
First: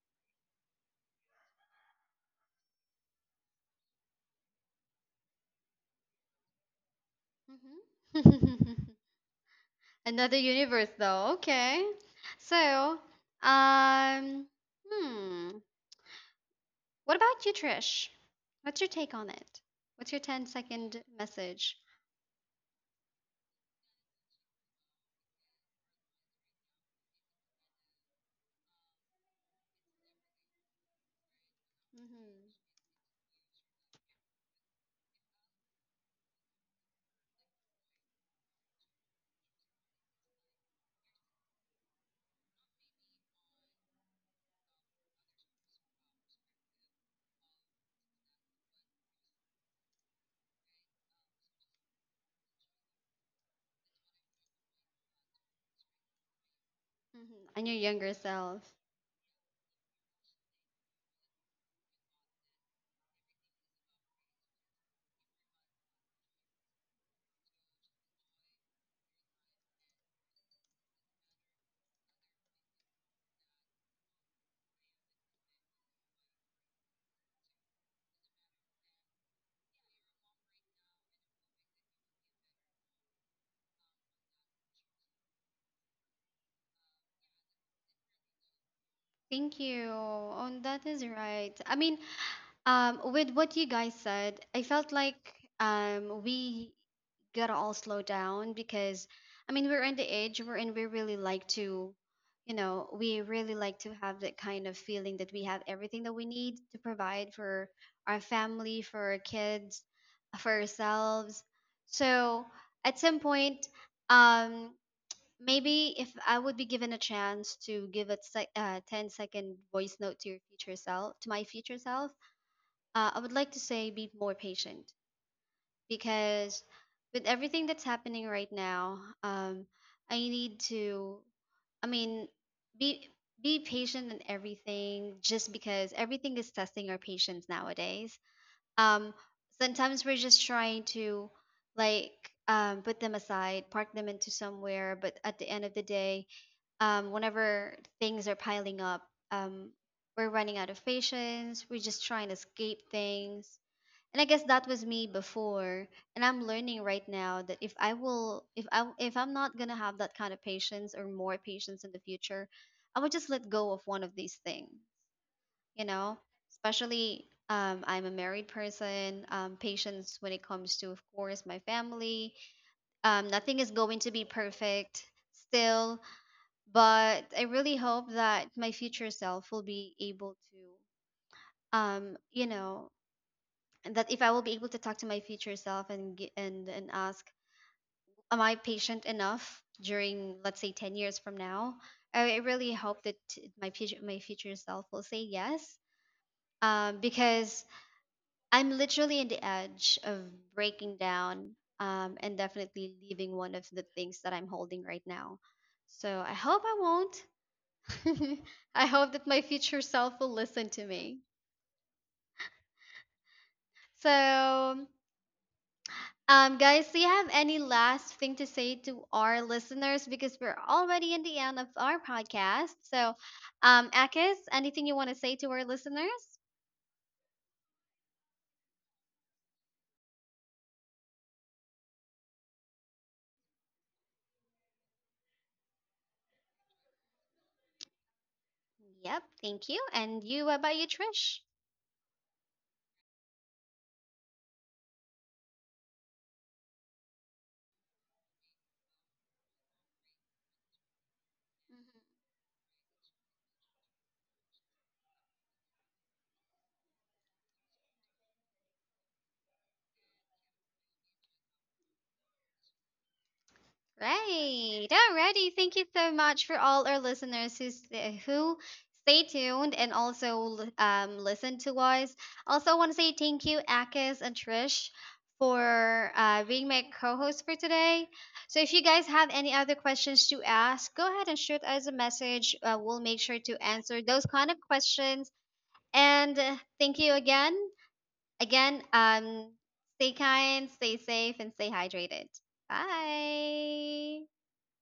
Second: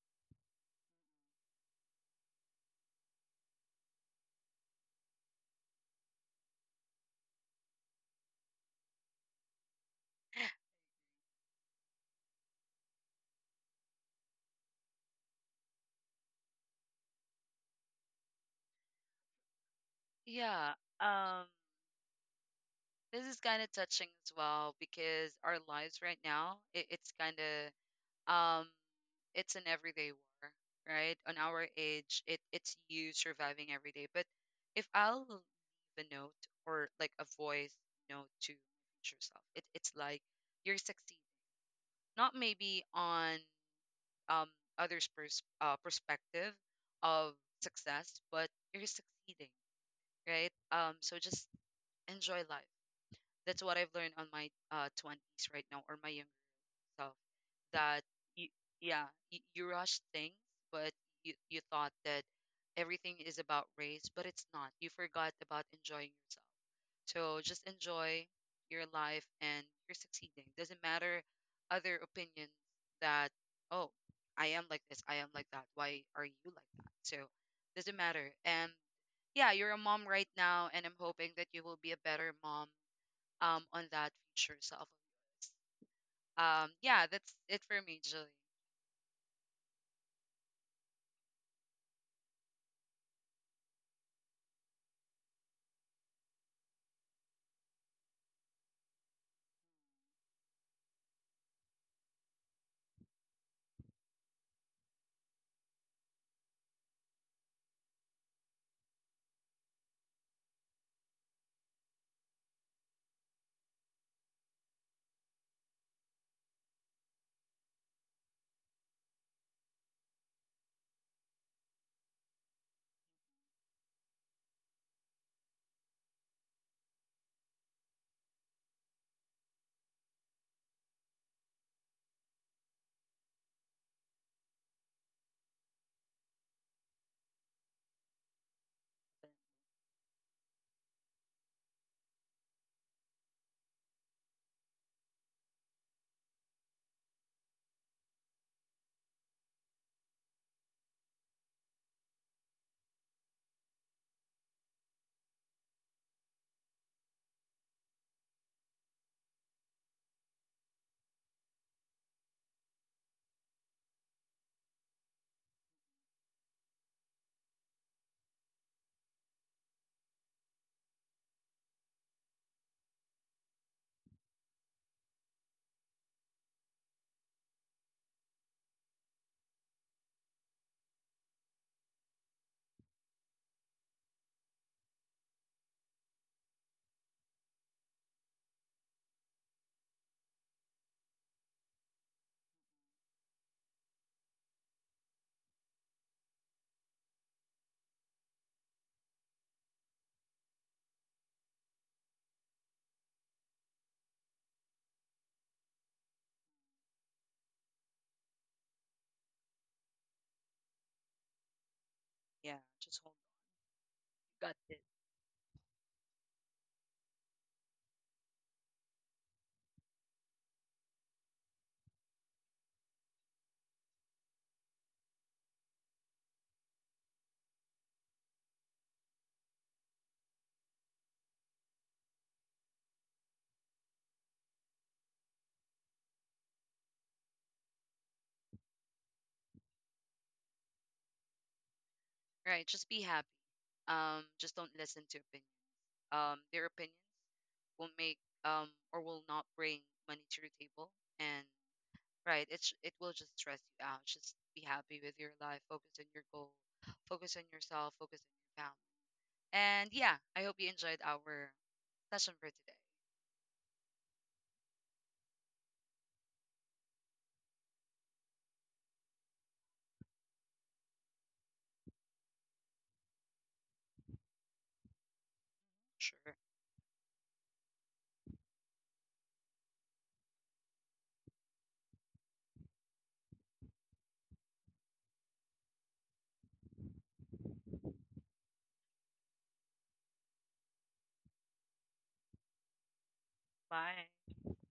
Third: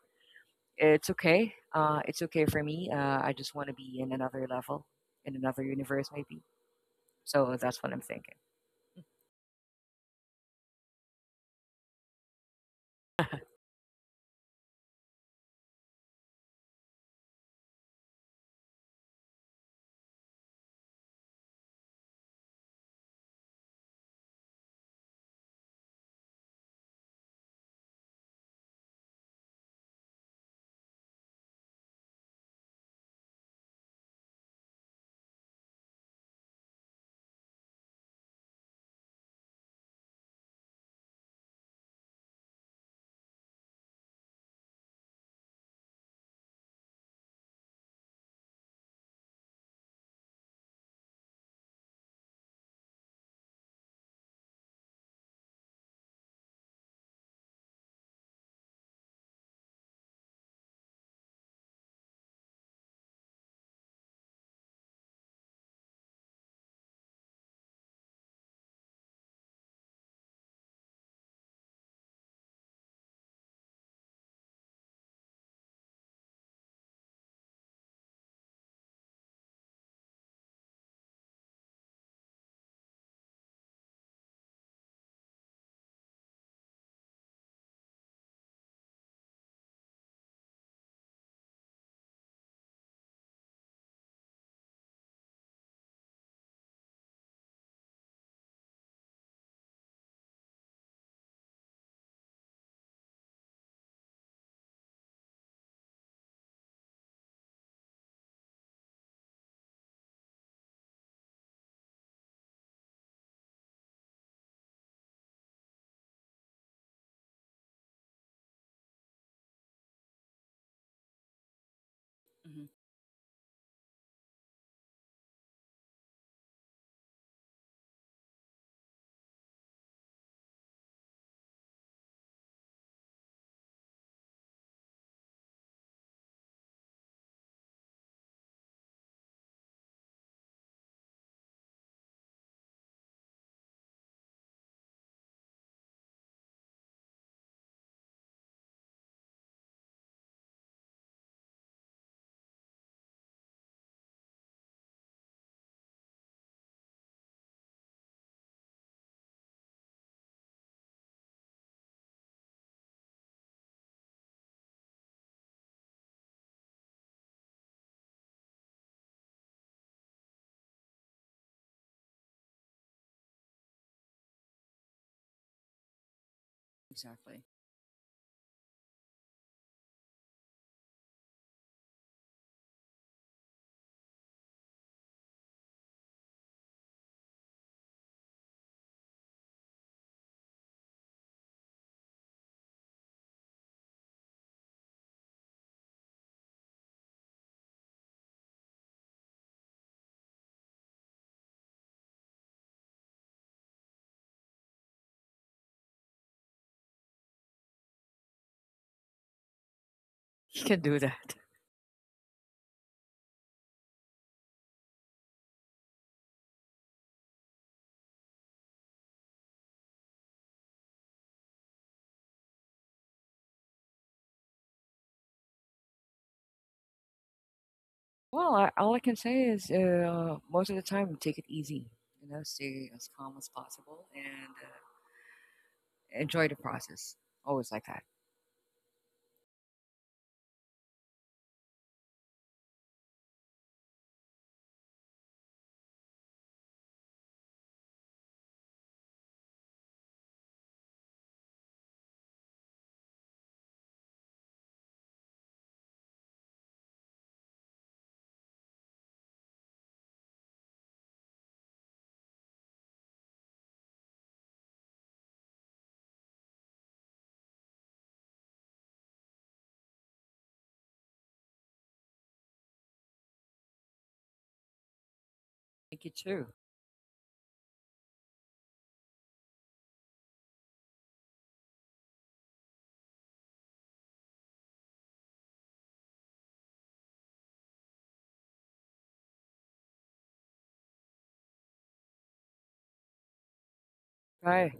Speaker 3: It's okay. Uh, it's okay for me. Uh, I just want to be in another level, in another universe maybe. So
Speaker 1: Mhm.
Speaker 3: that's what I'm thinking.
Speaker 1: Another universe, though. Okay. So, um, hmm. What about you, Trish? What's your take on it? What's your 10
Speaker 2: Yeah.
Speaker 1: second
Speaker 2: Um,
Speaker 1: message?
Speaker 2: this is kind of touching as well because our lives right now, it, it's kind of um, it's an everyday war, right? On our age, it
Speaker 1: Mm-hmm.
Speaker 2: it's you surviving every day. But if I'll leave a note or like a voice note to future self, it it's like, you're succeeding. Not maybe on um others' pers- uh, perspective of success, but you're succeeding, right? Um, so, just enjoy life. That's what I've learned on my uh twenties right now, or my younger self.
Speaker 1: Mm-hmm. And your
Speaker 2: That
Speaker 1: younger
Speaker 2: you,
Speaker 1: self.
Speaker 2: yeah, you, you rush things, but you you thought that everything is about race, but it's not. You forgot about enjoying yourself. So just enjoy your life and you're succeeding. Doesn't matter other opinions that, oh, I am like this, I am like that. Why are you like that? So doesn't matter. And yeah, you're a mom right now, and I'm hoping that you will be a better mom um on that future self. Um, yeah, that's it for me, Julie.
Speaker 1: Thank you. Oh, that is right. I mean, Um, with what you guys said, I felt like um, we gotta all slow down. Because, I mean, we're in the age we're in. We really like to, you know, we really like to have that kind of feeling that we have everything that we need to provide for our family, for our kids, for ourselves. So at some point, um, maybe if I would be given a chance to give a sec- uh, ten second voice note to your future self, to my future self,
Speaker 3: Mhm.
Speaker 1: uh, I would like to say be more patient. Because with everything that's happening right now, um, I need to, I mean, be be patient in everything, just because everything is testing our patience nowadays. Um, Sometimes we're just trying to, like, um, put them aside, park them into somewhere, but at the end of the day, um, whenever things are piling up, um, we're running out of patience. We're just trying to escape things, and I guess that was me before. And I'm learning right now that if I will if I if I'm not going to have that kind of patience, or more patience in the future, I would just let go of one of these things, you know especially, um, I'm a married person. Um, patience when it comes to, of course, my family. Um, nothing is going to be perfect, still. But I
Speaker 3: Exactly.
Speaker 1: really hope that my future self will be able to, um, you know that if I will be able to talk to my future self and g- and and ask, am I patient enough during, let's say, ten years from now? I I really hope that my future my future self will say yes. Um, because I'm literally on the edge of breaking down, um, and definitely leaving one of the things that I'm holding right now. So I hope I won't. I hope that my future self will
Speaker 3: You
Speaker 1: listen
Speaker 3: can
Speaker 1: to
Speaker 3: do
Speaker 1: me.
Speaker 3: that.
Speaker 2: Yeah, just hold on. Got
Speaker 1: So,
Speaker 2: it.
Speaker 1: Um, guys, do you have any last thing to say to our listeners? Because we're already in the end of our podcast. So, um, Akis, anything you want to say to our listeners?
Speaker 3: Well, I, all I can say is uh, most of the time, take it easy. You know, stay as calm as possible and uh, enjoy the process. Always like that.
Speaker 1: Yep, thank you. And you, what about you, Trish?
Speaker 2: Right, just be happy. Um, just don't listen to opinion. Um, their opinion will make um or will not bring money to your table, and right, it's it will just stress you out. Just be happy with your life. Focus on your goal. Focus on yourself. Focus on your family. And yeah, I hope you enjoyed our session for today.
Speaker 1: Right. Alrighty. Thank you so much for all our listeners who st- who stay tuned and also l- um listen to us. Also, I want to say thank you, Akis and Trish,
Speaker 3: Thank
Speaker 1: for
Speaker 3: you
Speaker 1: uh,
Speaker 2: Sure.
Speaker 3: too.
Speaker 1: being my co-host for today. So, if you guys have any other questions to ask, go ahead and shoot us a message. Uh, we'll make sure to answer those kind of questions. And uh, thank you again. Again, um, stay kind, stay safe, and stay hydrated. Bye.
Speaker 2: Bye.
Speaker 3: Bye.